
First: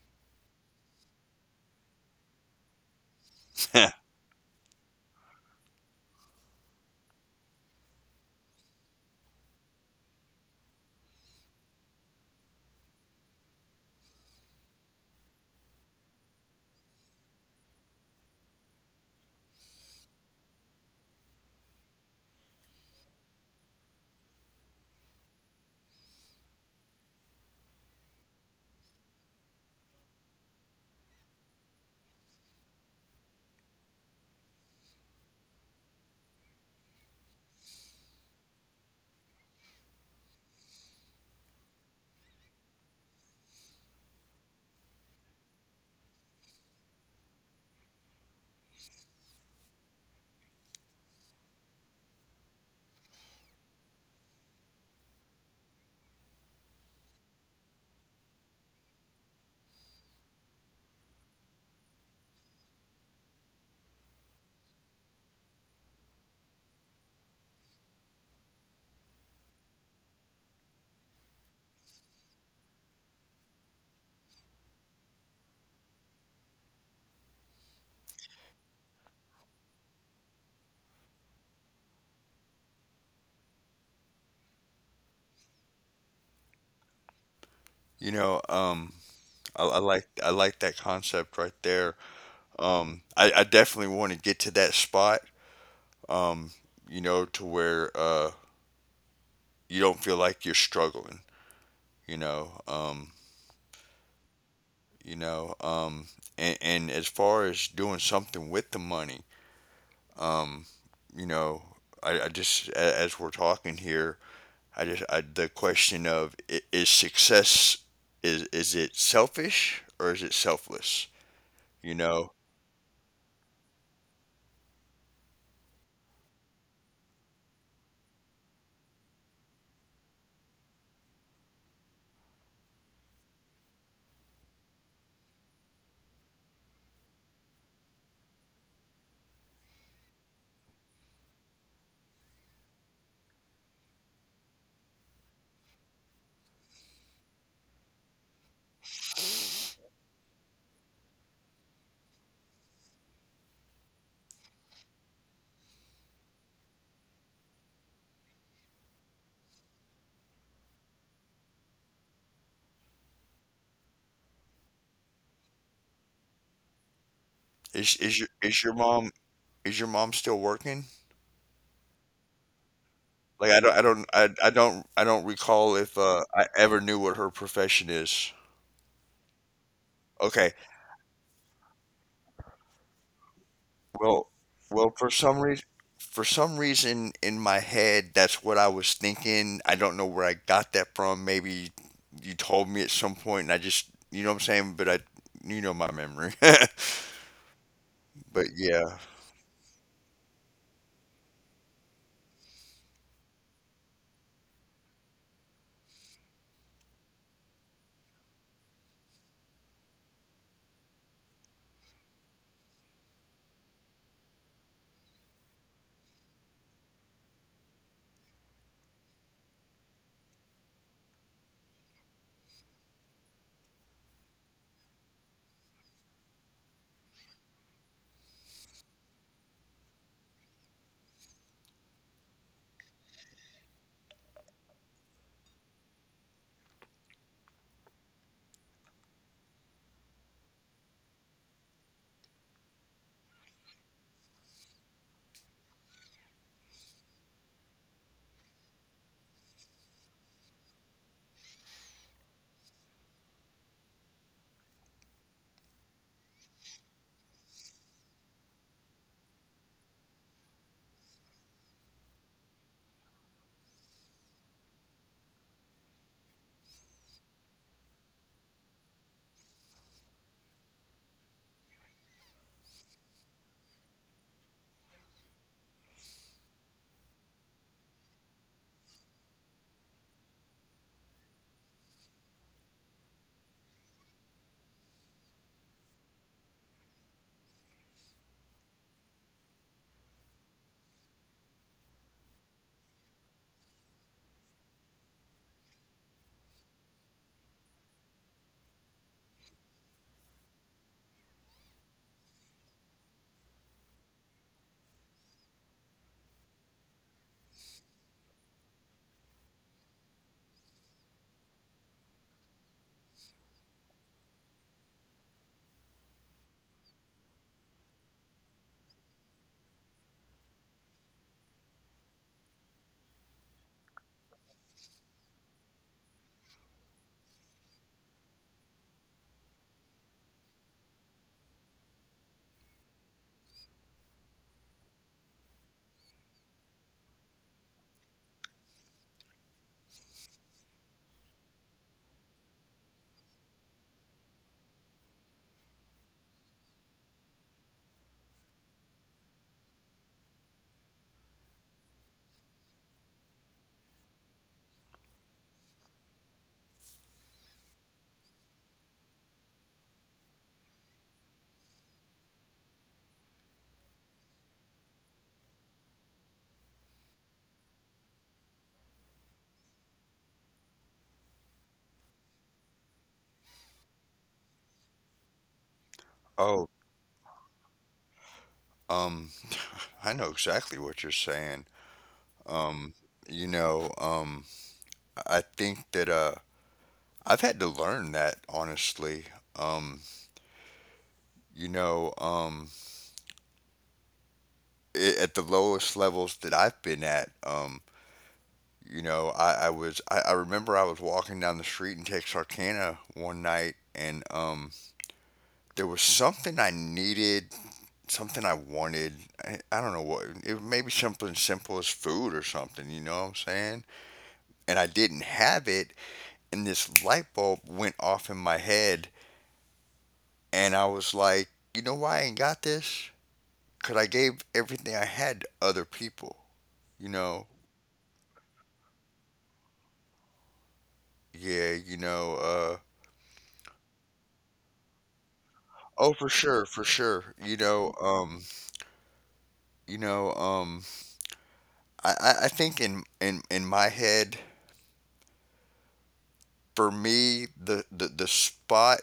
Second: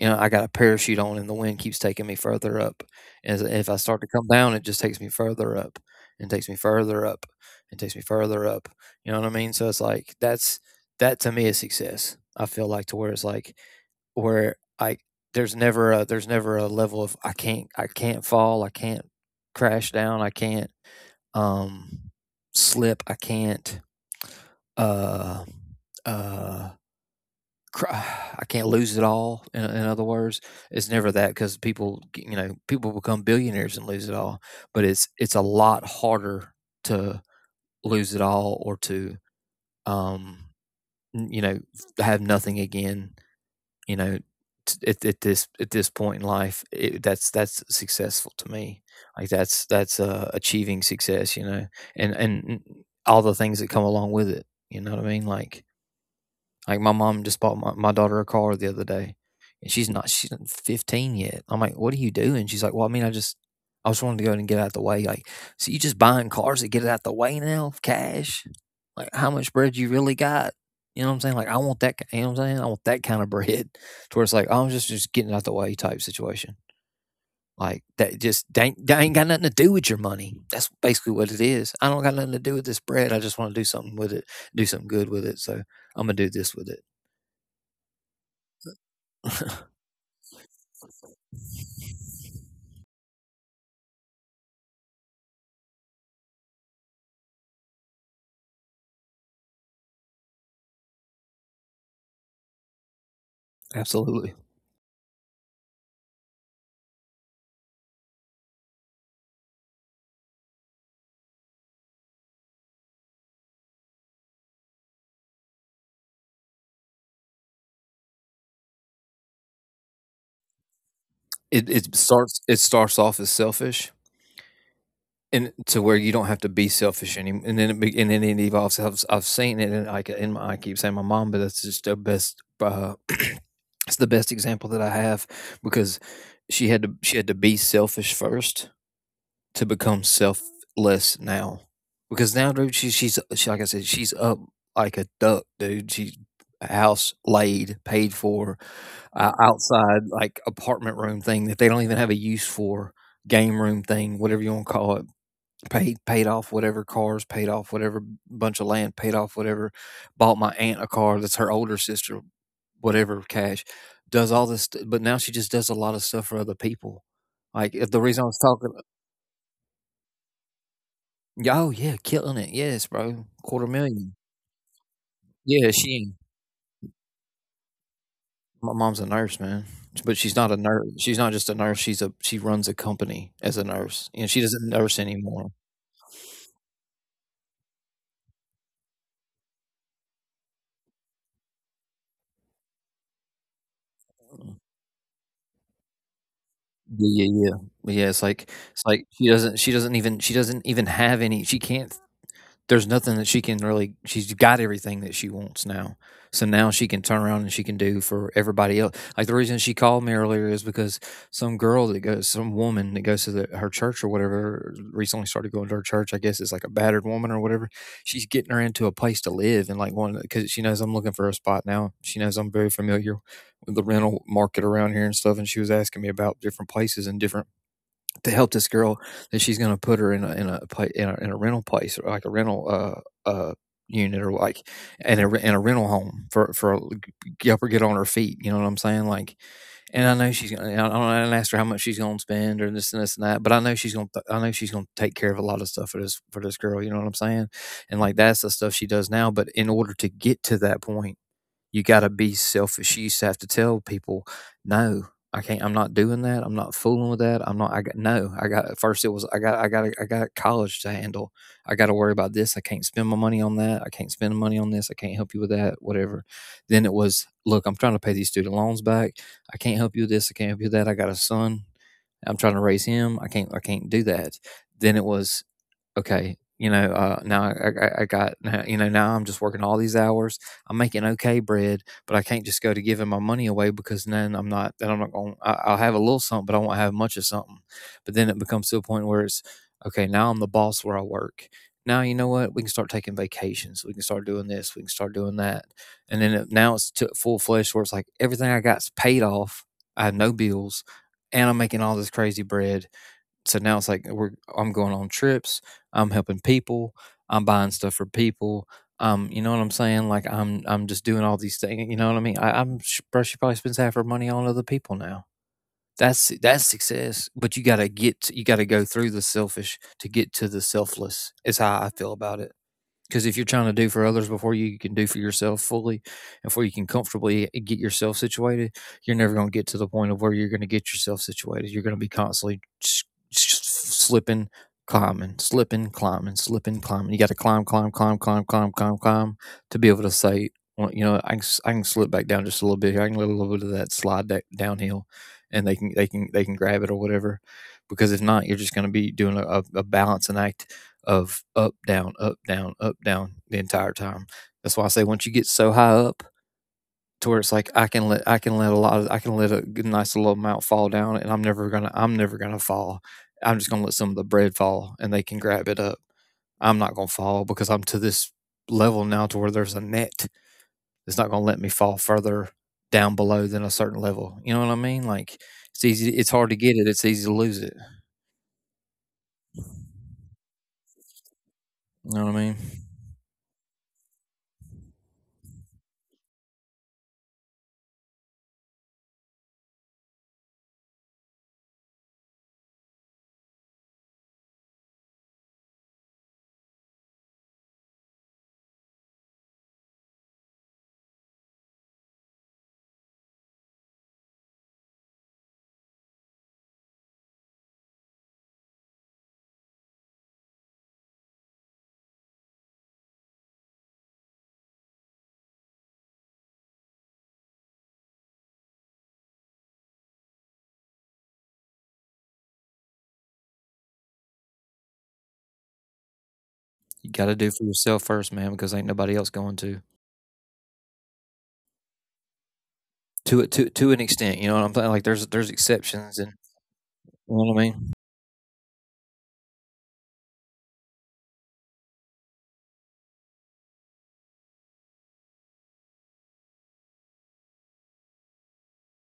Speaker 1: you know, I got a parachute on, and the wind keeps taking me further up. As if I start to
Speaker 2: [LAUGHS]
Speaker 1: come down, it just takes me further up, and takes me further up, and takes me further up. You know what I mean? So it's like that to me is success. I feel like, to where it's like, where I there's never a level of I can't fall, I can't crash down, I can't um slip, I can't uh uh cry, [SIGHS] I can't lose it all. In other words, it's never that, because people — you know, people become billionaires and lose it all, but it's a lot harder to lose it all, or to um you know have nothing again, you know. At this point in life, that's successful to me. Like, that's achieving success, you know. And all the things that come along with it, you know what I mean? Like my mom just bought my daughter a car the other day, and she's not 15 yet. I'm like, what are you doing? She's like, well, I mean, I just wanted to go ahead and get out of the way. Like, so you just buying cars to get it out the way now, cash? Like, how much bread you really got? You know what I'm saying? Like, I want that. You know what I'm saying? I want that kind of [LAUGHS] bread, to where it's like I'm just getting out the way type situation. Like, that ain't got nothing to do with your money. That's basically what it is. I don't got nothing to do with this bread. I just want to do something with it, do something good with it. So I'm gonna do this with it.
Speaker 2: you know,
Speaker 1: [LAUGHS]
Speaker 2: I like that concept right there. I definitely want to get to that spot. Um, you know, to where you don't feel like you're struggling. You know,
Speaker 1: Absolutely.
Speaker 2: you know, um, and as far as doing something with the money, um, you know, I just, as we're talking here, the question of— is success, is it selfish or is it selfless? You know,
Speaker 1: It starts off as selfish, and to where you don't have to be selfish anymore. And and then it evolves. I've seen it, and like, in my I keep saying my mom, but that's just the best, [CLEARS THROAT] it's the best example that I have, because she had to be selfish first to become selfless now. Because now, dude, she, like I said, she's up like a duck, dude. She — house laid, paid for, outside like apartment room thing that they don't even have a use for, game room thing, whatever you want to call it, paid off, whatever. Cars paid off, whatever. Bunch of land paid off, whatever. Bought my aunt a car — that's her older sister — whatever, cash. Does all this but now she just does a lot of stuff for other people. Like, if the
Speaker 2: is
Speaker 1: reason I was talking —
Speaker 2: is your mom still working?
Speaker 1: yeah, oh yeah, killing it. Yes, bro,
Speaker 2: Like
Speaker 1: quarter
Speaker 2: I don't I
Speaker 1: million.
Speaker 2: don't I don't I don't
Speaker 1: Yeah,
Speaker 2: recall if,
Speaker 1: she —
Speaker 2: I ever knew what her profession is.
Speaker 1: my mom's a nurse, man. But she's not a
Speaker 2: Okay.
Speaker 1: nurse. She's not just a nurse. She runs a company as a nurse, and she
Speaker 2: Well,
Speaker 1: doesn't nurse
Speaker 2: for
Speaker 1: anymore.
Speaker 2: some reason, in my head that's what I was thinking. I don't know where I got that from. Maybe you told me at some point and I just, you know what I'm saying, but I, you know, my memory. [LAUGHS]
Speaker 1: Yeah, yeah, yeah. Yeah, it's like,
Speaker 2: But yeah.
Speaker 1: she doesn't — she doesn't even have any. She can't There's nothing that she can really she's got everything that she wants now, so now she can turn around and she can do for everybody else. Like, the reason she called me earlier is because some woman that goes to her church, or whatever, recently started going to her church. I guess it's like a battered woman or whatever. She's getting her into a place to live, and, like, one, because she knows I'm looking for a spot now, she knows I'm very familiar with the rental market around here and stuff, and she was asking me about different places and different, to help this girl that she's going to put her in a rental place, or like a rental uh uh unit, or like in a rental home, for help her get on her feet. You know what I'm saying? Like, and I know she's gonna — I didn't ask her how much she's gonna spend or this and this and that, but I know she's gonna. I know she's gonna take care of a lot of stuff for this girl. You know what I'm saying? And like, that's the stuff she does now. But in order to get to that point, you got to be selfish. You used to have to tell people, no, I can't, I'm not doing that. I'm not fooling with that. I'm not, I got, no, I got, first it was, I got, I got, I got college to handle. I got to worry about this. I can't spend my money on that. I can't spend money on this. I can't help you with that, whatever. Then it was, look, I'm trying to pay these student loans back. I can't help you with this. I can't help you with that. I got a son. I'm trying to raise him. I can't do that. Then it was, okay, you know, now you know, now I'm just working all these hours. I'm making okay bread, but I can't just go to giving my money away, because then I'm not going — I'll have a little something, but I won't have much of something. But then it becomes to a point where it's, okay, now I'm the boss where I work. Now, you know what, we can start taking vacations, we can start doing this, we can start doing that. And now it's to full fledged, where it's like everything I got's paid off, I have no bills, and I'm making all this crazy bread. So now it's like we're I'm going on trips, I'm helping people, I'm buying stuff for people. You know what I'm saying? Like, I'm just doing all these things. You know what I mean? Bro, she probably spends half her money on other people now. That's success. But you gotta go through the selfish to get to the selfless. Is how I feel about it. Because if you're trying to do for others before you can do for yourself fully, before you can comfortably get yourself situated, you're never going to get to the point of where you're going to get yourself situated. You're going to be constantly slipping, climbing, slipping, climbing, slipping, climbing. You got to climb, climb, climb, climb, climb, climb, climb to be able to say, well, you know, I can slip back down just a little bit here. I can let a little bit of that slide downhill, and they can grab it or whatever. Because if not, you're just going to be doing a balancing act of up, down, up, down, up, down the entire time. That's why I say, once you get so high up, to where it's like I can let a lot of I can let a good nice little amount fall down, and I'm never gonna fall. I'm just gonna let some of the bread fall and they can grab it up. I'm not gonna fall, because I'm to this level now, to where there's a net that's not gonna let me fall further down below than a certain level. You know what I mean? Like, it's hard to
Speaker 2: Oh,
Speaker 1: get it, it's easy to lose it.
Speaker 2: um I know exactly what you're saying.
Speaker 1: You know what I mean?
Speaker 2: Um you know, I think that I've had to learn that honestly. Um, you know, I at the lowest levels that I've been at, you know, I remember I was walking down the street in Texarkana one night, and there was something I needed, something I wanted. I don't know what. It was maybe something simple as food or something. You know what I'm saying? And I didn't have it, and this light bulb went off in my head, and I was like, you know why I ain't got this? Because I gave everything I had to other people.
Speaker 1: You
Speaker 2: You
Speaker 1: gotta do for
Speaker 2: know,
Speaker 1: yourself first, man, because ain't nobody else going to.
Speaker 2: yeah, you know,
Speaker 1: To an extent. You know what I'm saying? Like, there's exceptions, and
Speaker 2: oh, for sure, for
Speaker 1: you know
Speaker 2: sure.
Speaker 1: what I mean.
Speaker 2: You know, I think in my head, for me, the spot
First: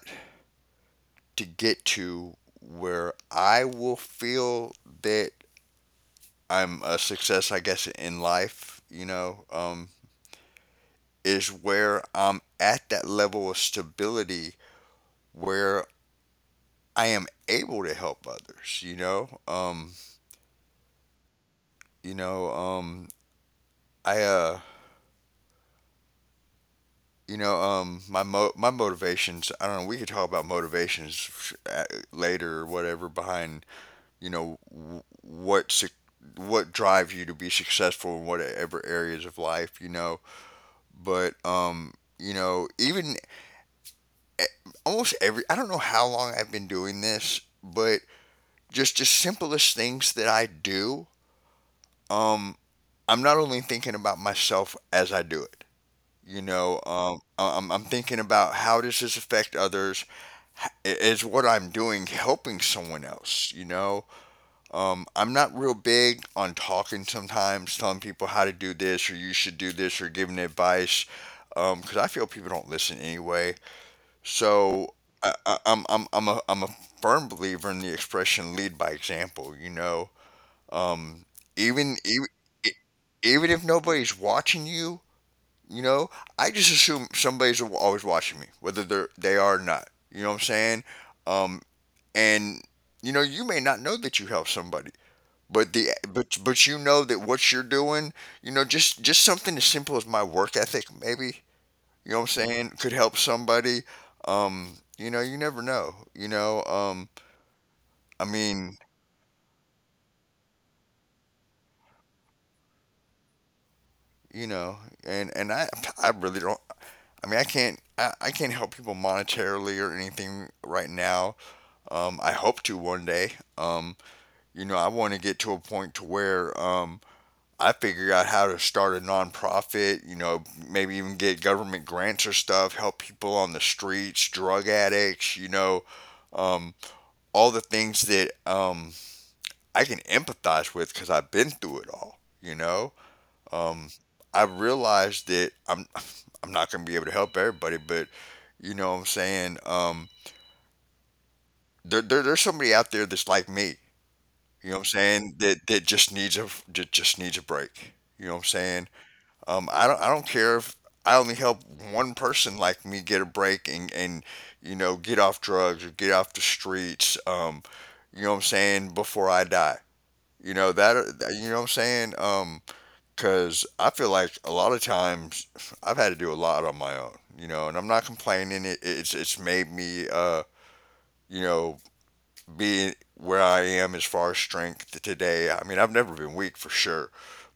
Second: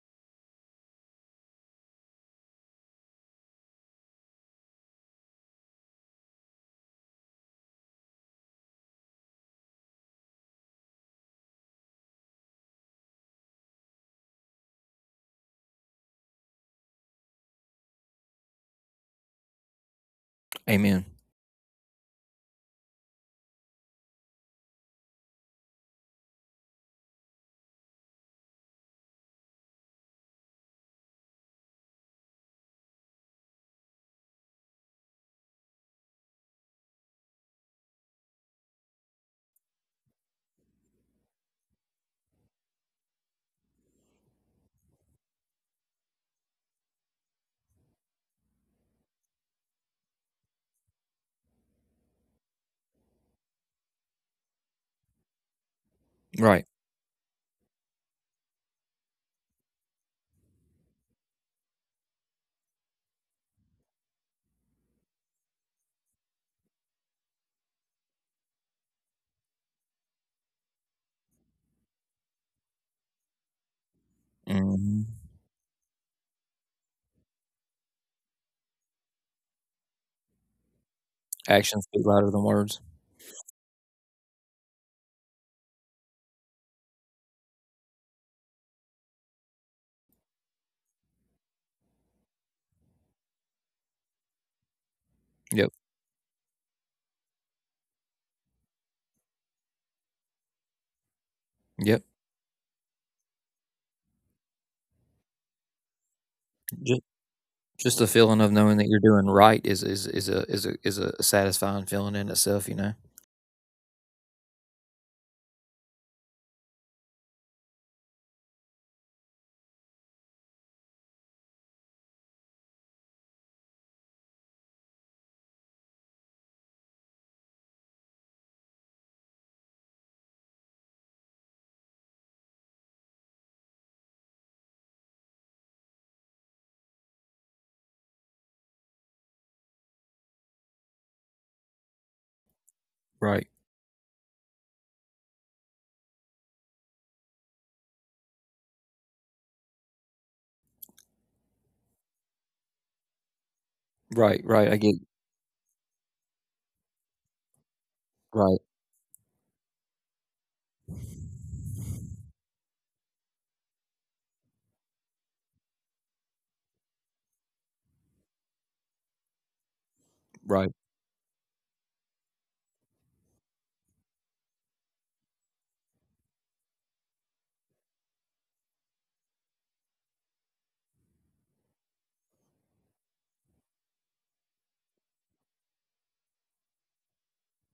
Speaker 2: to get to where I will feel that I'm a success, I guess, in life. You know, is where I'm at that level of stability where I am able to help others, you know?
Speaker 1: Amen.
Speaker 2: You know, I, uh, you know, my motivations. I don't know. We could talk about motivations later or whatever behind you know what suc what drives you to be successful in whatever areas of life you know. But you know, even e- almost every I don't know how long I've been doing this, but just the simplest things that I do. Um, I'm not only thinking about myself as I do it. You
Speaker 1: Right.
Speaker 2: know, I'm thinking about how does this affect others? Is what I'm doing helping someone else? You know, I'm not real big on talking sometimes, telling people how to do this or you should do this or giving advice, because I feel people don't listen anyway. So
Speaker 1: Hmm.
Speaker 2: I'm a I'm a firm believer in the expression "lead by example." You know, um,
Speaker 1: Actions
Speaker 2: even
Speaker 1: speak
Speaker 2: even
Speaker 1: louder than
Speaker 2: e-
Speaker 1: words.
Speaker 2: even if nobody's watching you, you know, I just assume somebody's always watching me, whether they are or not. You know what I'm saying? Um, and you know, you may not know that you help somebody, but
Speaker 1: Yep.
Speaker 2: the but you know that what you're doing, you know, just something as simple as my work ethic, maybe. You
Speaker 1: Yep.
Speaker 2: know what I'm saying? Could help somebody. Um, you know, you never know. You know,
Speaker 1: Just, just the
Speaker 2: I
Speaker 1: feeling of knowing
Speaker 2: mean,
Speaker 1: that you're doing right is a satisfying feeling in itself. You know.
Speaker 2: you know, and I really don't. I mean, I can't help people monetarily or anything right now. I hope to one day. You know, I want to get to a point to where I figure out how to start a nonprofit. You know, maybe even get government grants or stuff, help people on the streets, drug addicts. You know, um, all the things that I can empathize with because I've been through it all. You know,
Speaker 1: Right.
Speaker 2: um, I realized that I'm [LAUGHS] I'm not gonna be able to help everybody, but you know what I'm saying? There's somebody out there that's like me.
Speaker 1: Right.
Speaker 2: You know
Speaker 1: Right.
Speaker 2: what I'm
Speaker 1: I get.
Speaker 2: saying? That just needs a that just needs a break. You know what I'm
Speaker 1: Right.
Speaker 2: saying? I don't care if I only help one person like me get a break and you know get off drugs or get off the streets. You know what I'm saying? Before I die, you know
Speaker 1: Right.
Speaker 2: that you know what I'm saying? Because I feel like a lot of times I've had to do a lot on my own, you know, and I'm not complaining. It's made me, you know, be where I am as far as strength today. I mean, I've never been weak for sure,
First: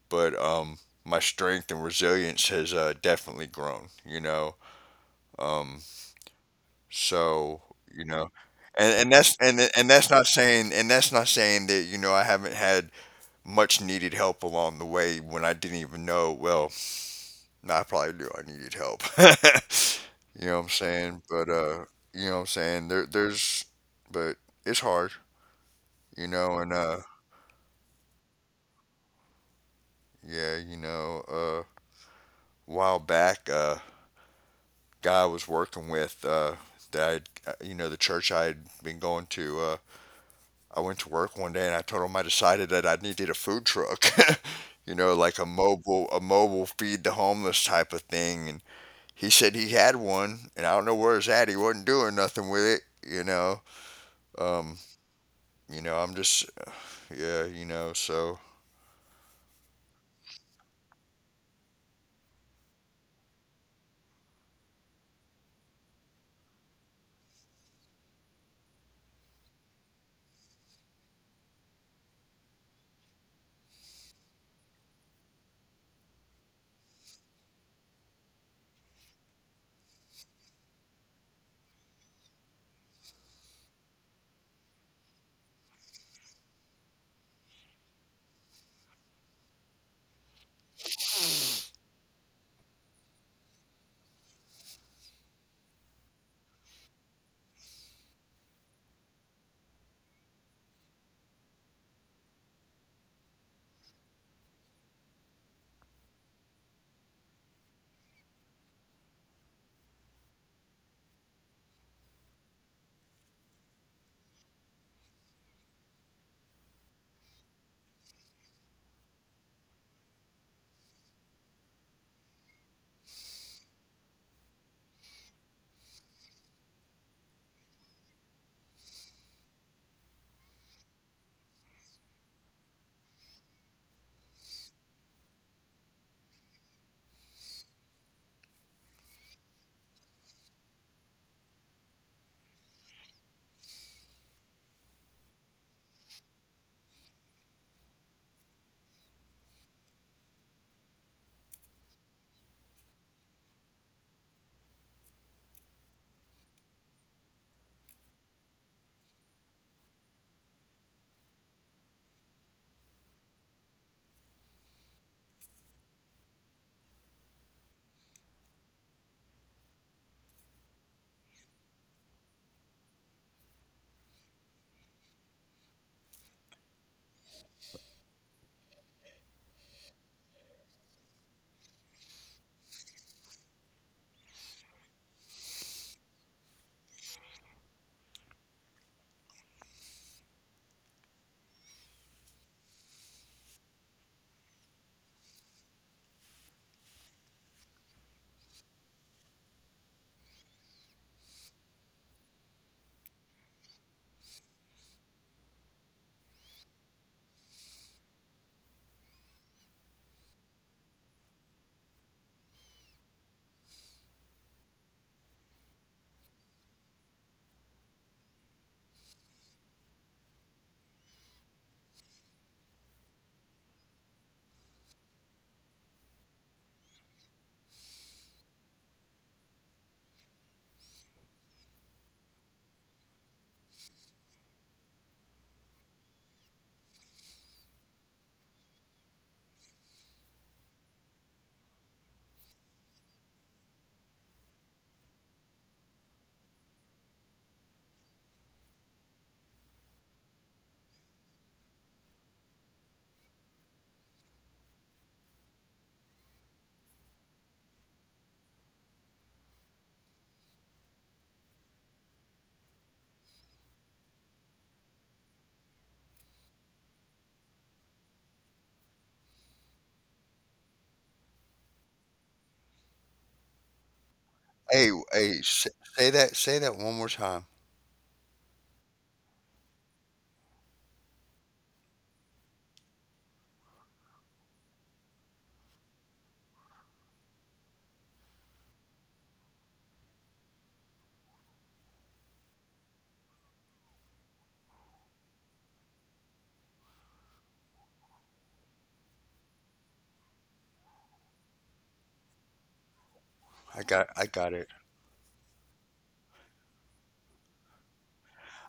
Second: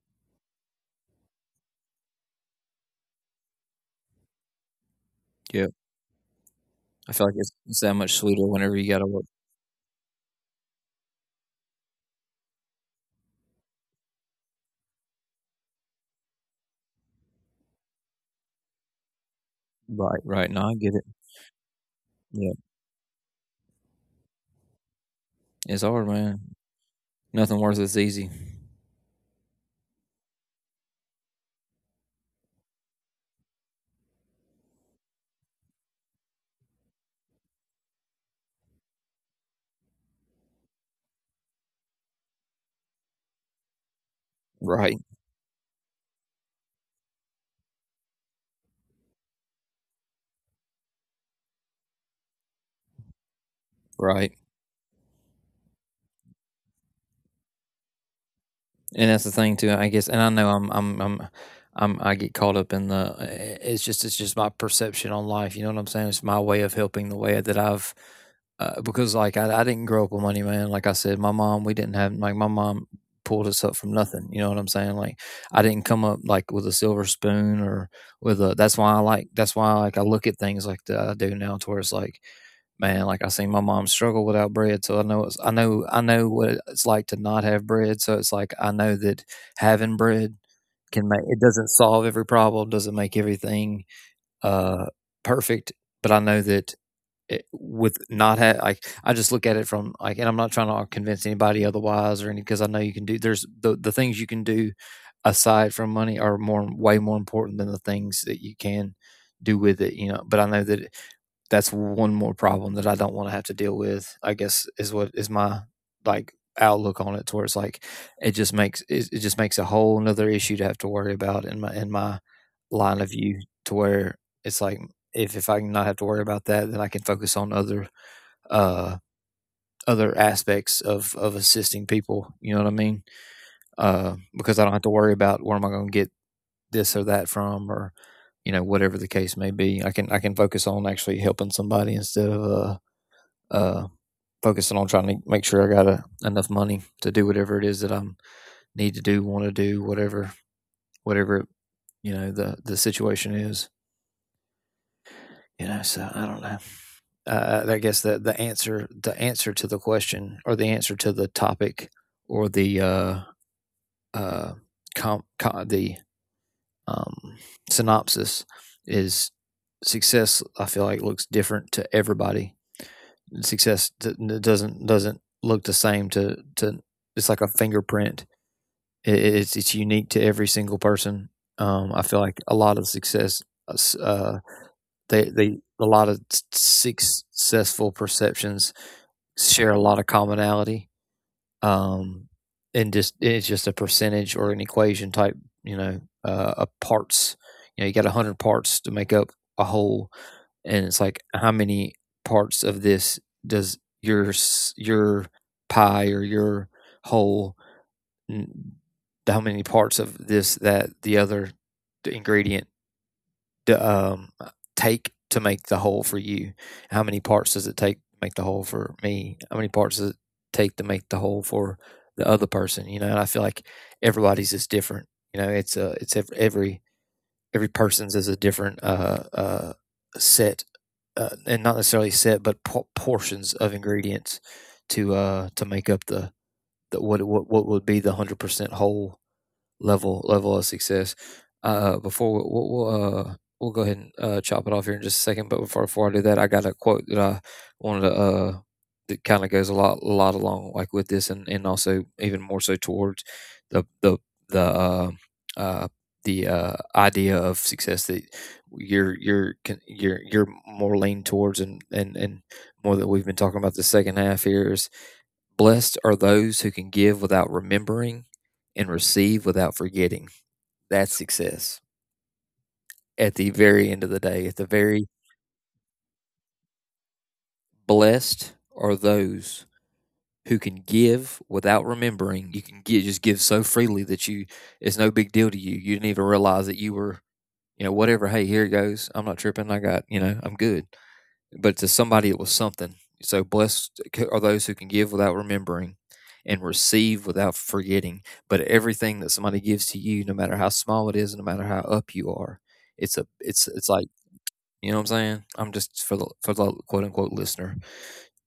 Speaker 2: but my strength and resilience has definitely grown, you know.
Speaker 1: Yep.
Speaker 2: Um,
Speaker 1: I feel like it's,
Speaker 2: so
Speaker 1: it's that
Speaker 2: you
Speaker 1: much
Speaker 2: know,
Speaker 1: sweeter whenever you got to work.
Speaker 2: and that's not saying that you know I haven't had much needed help along the way when I didn't even know well Nah, I probably knew I needed help. [LAUGHS]
Speaker 1: Right.
Speaker 2: You know
Speaker 1: Right.
Speaker 2: what I'm
Speaker 1: No, I get it.
Speaker 2: saying? But you know what I'm
Speaker 1: Yeah.
Speaker 2: saying? There there's but it's hard,
Speaker 1: It's hard,
Speaker 2: you know,
Speaker 1: man.
Speaker 2: and
Speaker 1: Nothing worth it's easy.
Speaker 2: yeah, you know, while back guy I was working with that I'd, you know, the church I had been going to I went to work one day and I told him I decided that I needed a food truck. [LAUGHS] You know,
Speaker 1: Right.
Speaker 2: like a mobile feed the homeless type of thing and he said he had one and I don't know where it's at. He wasn't doing nothing with it, you know.
Speaker 1: Right.
Speaker 2: Um, you know, I'm just yeah, you know, so
Speaker 1: And that's the thing too. I guess, and I know I get caught up in the. It's just my perception on life. You know what I'm saying? It's my way of helping the way that I've because like I didn't grow up with money, man. Like I said, my mom, we didn't have like my mom pulled us up from nothing. You know what I'm saying? Like I didn't come up like with a silver spoon or with a. That's why I like. That's why like I look at things like that I do now, towards like man, like I seen my mom struggle without bread, so I know it's, I know what it's like to not have bread. So it's like I know that having bread can make it doesn't solve every problem, doesn't make everything uh perfect, but I know that it, with not have like I just look at it from like, and I'm not trying to convince anybody otherwise or any because I know you can do. There's the things you can do aside from money are more way more important than the things that you can do with it, you know. But I know that that's one more problem that I don't want to have to deal with. I guess is what is my like outlook on it, to where it's like it just makes it, it just makes a whole another issue to have to worry about in my line of view, to where it's like if I can not have to worry about that, then I can focus on other uh other aspects of assisting people. You know what I mean? Because I don't have to worry about where am I going to get this or that from or you know whatever the case may be. I can focus on actually helping somebody instead of uh focusing on trying to make sure I got enough money to do whatever it is that I need to do, want to do, whatever, whatever, you know, the situation is. You know, so I don't know. I guess the answer to the question or the answer to the topic or the uh, com, com, the um, synopsis is success. I feel like looks different to everybody. Success doesn't look the same to to. It's like a fingerprint. It's unique to every single person. I feel like a lot of success, uh, they a lot of successful perceptions share a lot of commonality. Um, and just it's just a percentage or an equation type, you know, of parts. You know, you got a hundred parts to make up a whole, and it's like how many parts of this does your pie or your whole how many parts of this, that, the other ingredient um, take to make the whole for you? How many parts does it take to make the whole for me? How many parts does it take to make the whole for the other person? You know, and I feel like everybody's is different. You know, it's a it's every person's is a different set, and not necessarily set, but portions of ingredients to make up the what would be the 100% whole level of success. Uh, before we- we'll, we'll uh we'll go ahead and chop it off here in just a second. But before I do that, I got a quote that I wanted to that kind of goes a lot along like with this, and also even more so towards the the the uh, uh the idea of success that you're con- you're more lean towards and more that we've been talking about the second half here is: blessed are those who can give without remembering and receive without forgetting. That's success. At the very end of the day, at
Speaker 2: hey,
Speaker 1: the very
Speaker 2: hey, say that one more time.
Speaker 1: blessed are those who can give without remembering. You can just give so freely that you it's no big deal to you. You didn't even realize that you were, you know, whatever, hey, here it goes. I'm not tripping. I got, you know, I'm good. But to somebody it was something. So blessed are those who can give without remembering and receive without forgetting. But everything that somebody gives to you, no matter how small it is, no matter how up you are, it's a it's it's
Speaker 2: I
Speaker 1: like
Speaker 2: got it.
Speaker 1: you know what I'm saying. I'm just for the quote unquote listener.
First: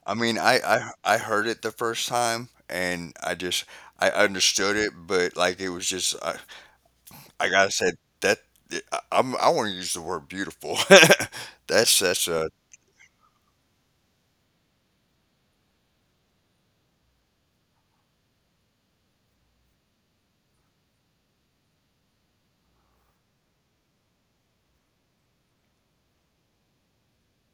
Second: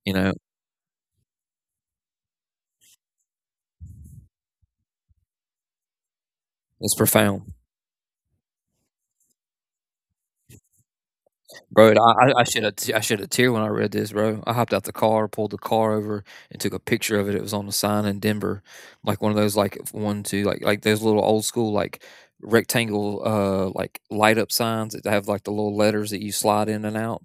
Speaker 1: You
Speaker 2: I
Speaker 1: know,
Speaker 2: mean, I heard it the first time and I just I understood it, but like it was just
Speaker 1: it's
Speaker 2: I
Speaker 1: profound.
Speaker 2: gotta say that I'm I want to use the word beautiful. [LAUGHS]
Speaker 1: Bro,
Speaker 2: That's
Speaker 1: I I
Speaker 2: a,
Speaker 1: shed I shed a tear when I read this, bro. I hopped out the car, pulled the car over, and took a picture of it. It was on a sign in Denver, like one of those, like, 1, 2, like those little old school, like, rectangle, like, light up signs that have, like, the little letters that you slide in and out,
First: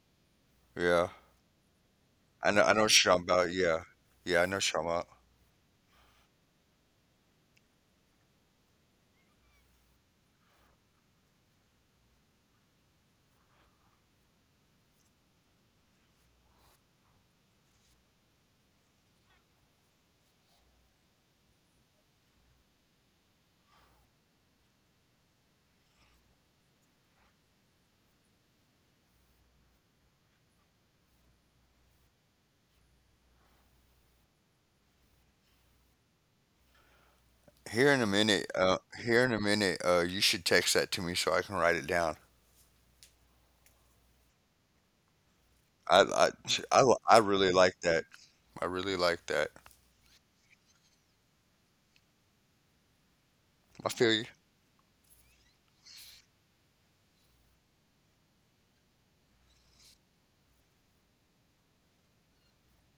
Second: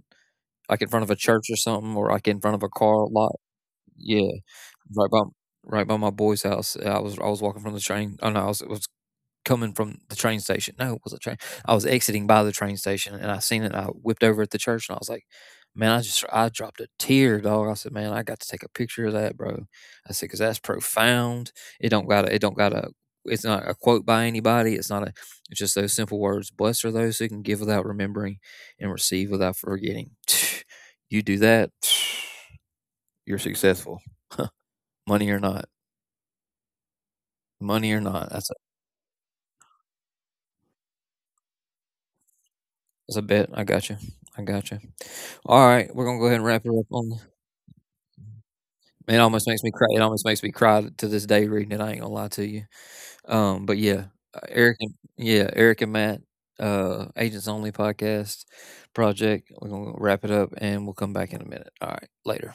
Speaker 1: like, in front
Speaker 2: yeah.
Speaker 1: of a church or something, or, like, in front of
Speaker 2: I
Speaker 1: a
Speaker 2: know what you're
Speaker 1: car
Speaker 2: talking
Speaker 1: lot.
Speaker 2: about. Yeah.
Speaker 1: Yeah,
Speaker 2: Yeah, I know what you're talking
Speaker 1: right
Speaker 2: about.
Speaker 1: by right by my boy's house. I was walking from the train. Oh, no, I was coming from the train station. No, it was a train. I was exiting by the train station and I seen it. And I whipped over at the church and I was like, man, I dropped a tear, dog. I said, man, I got to take a picture of that, bro. I said, cause that's profound. It don't gotta, it's not a quote by anybody. It's not a, it's just those simple words. Blessed are those who can give without remembering and receive without forgetting. [SIGHS] [TSK] You do that, [SNIFFS] [TSK] you're successful. [LAUGHS] Money or not, money
Speaker 2: Here
Speaker 1: or
Speaker 2: in a
Speaker 1: not. That's
Speaker 2: minute, here in a minute, you should text that to me so I can write it down.
Speaker 1: it's a bit. I got you. I got you. All
Speaker 2: I,
Speaker 1: right, we're gonna go ahead and wrap it
Speaker 2: I
Speaker 1: up.
Speaker 2: really
Speaker 1: On
Speaker 2: like that. I really like that.
Speaker 1: it almost makes me cry. It almost makes me cry to this day reading it. I ain't gonna lie to you.
Speaker 2: I feel
Speaker 1: But
Speaker 2: you.
Speaker 1: yeah, Eric and yeah, Eric and Matt, Agents Only podcast project. We're gonna wrap it up, and we'll come back in a minute. All right, later.